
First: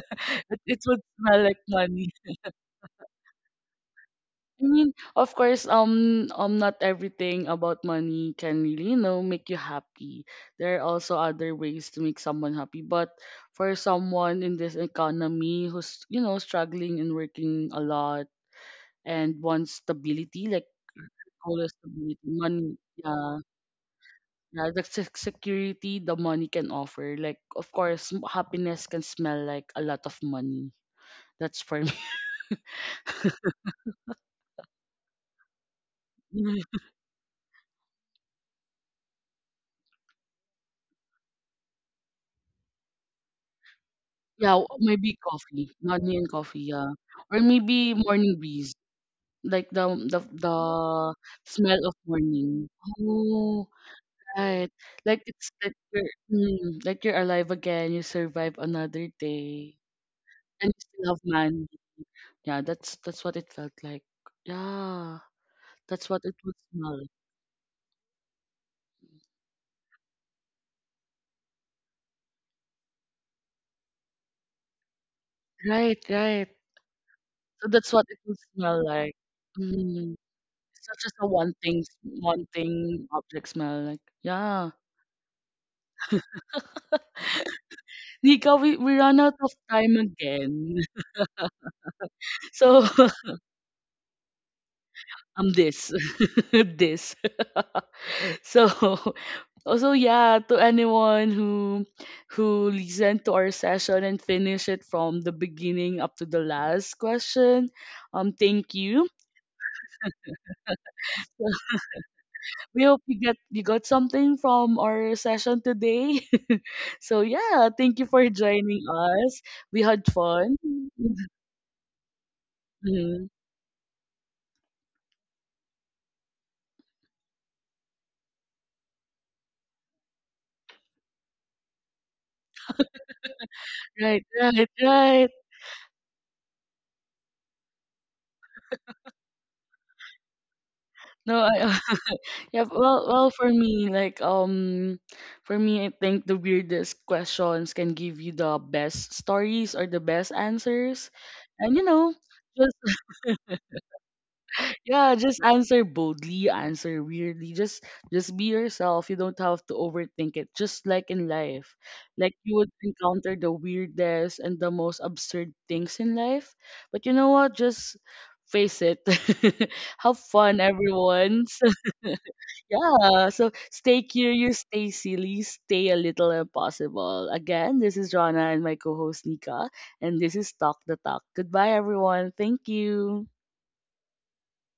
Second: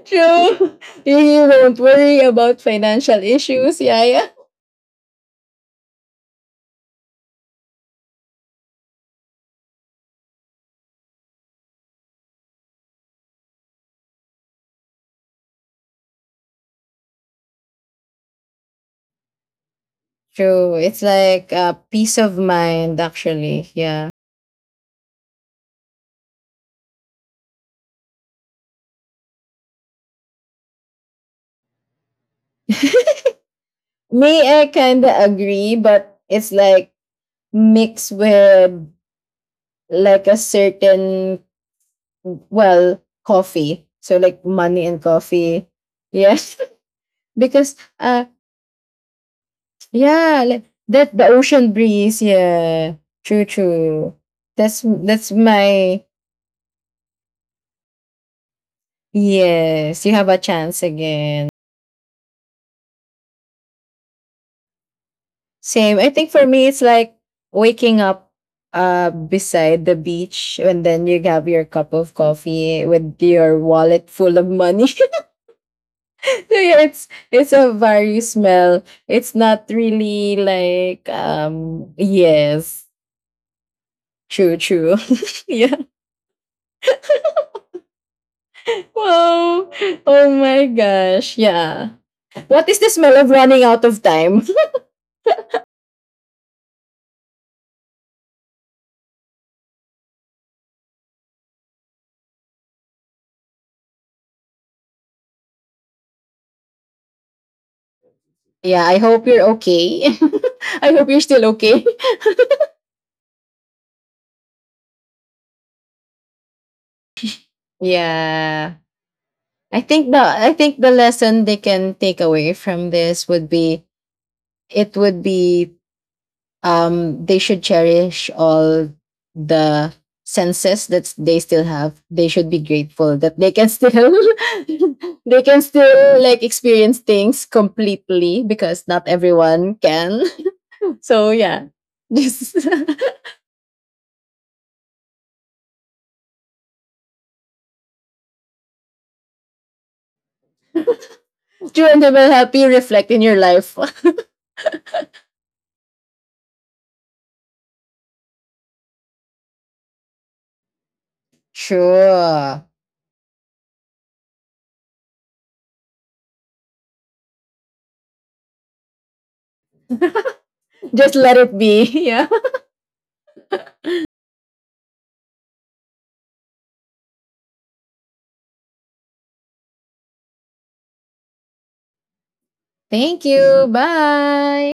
True. it would smell You like won't money. worry about financial issues. Yeah, yeah. I mean, of course, not everything about money can really, you know, make you happy. There are also other ways to make someone happy. But for someone in this economy who's, you know, struggling and working a lot and wants stability, like True. It's like goal is peace stability, of money, mind, yeah, actually. Yeah. yeah, the security the money can offer. Like, of course, happiness can smell like a lot of money. That's for me. Me, I kind of agree, but it's like mixed with like a certain, well, coffee. So, like Yeah, w money and maybe coffee. coffee, morning Yes. coffee, yeah, or Because, maybe morning breeze, like yeah, the like that, the ocean smell of breeze. morning. Yeah. True, Oh, true. right. Like That's it's like my you're mm, like you're alive again, you survive another day, yes, you have a and you chance still have again. man. Yeah, that's what it felt like. Yeah, Same. that's I what think it for would me, it's smell. like waking up beside the beach and then you have your cup of coffee with your wallet full of money. Right, So right. yeah, it's So a that's what it very would smell smell. like. It's not Mm. really It's not like just a one yes, thing object smell. Like, true, yeah. true. Yeah. Nika, we run out of Wow. time Oh my again. gosh. Yeah. What is So the smell of running out of time? I'm this this. So also yeah, to anyone who listened to our session and finish it from the beginning up to the last question, thank Yeah, I you. hope you're okay. I hope you're still okay. We hope you got something from our session today. So yeah, thank you for Yeah. joining us. We I had think the fun. Lesson they can take away from Mhm. this would be it would be they should cherish all the senses that they still have. They should be grateful that they can still Right, right, right. they can still like experience things completely because not everyone can. So No, I yeah. Just Yeah, well, well, for me, like, for me, I think the weirdest questions can give you the best stories or the best answers, and you true and know, happy just reflect in your life. yeah, just answer boldly, answer weirdly, just be yourself. You don't have to overthink it. Just like in life, like you Sure. would encounter the weirdest and the most absurd things in life, but you know what? Just face it. Have fun, Just let everyone. it be. Yeah. Yeah, so stay curious, stay silly, stay a little impossible. Again, this is Rana and my co host Nika, and this is Talk the Talk. Goodbye, everyone. Thank Thank you. you. Bye.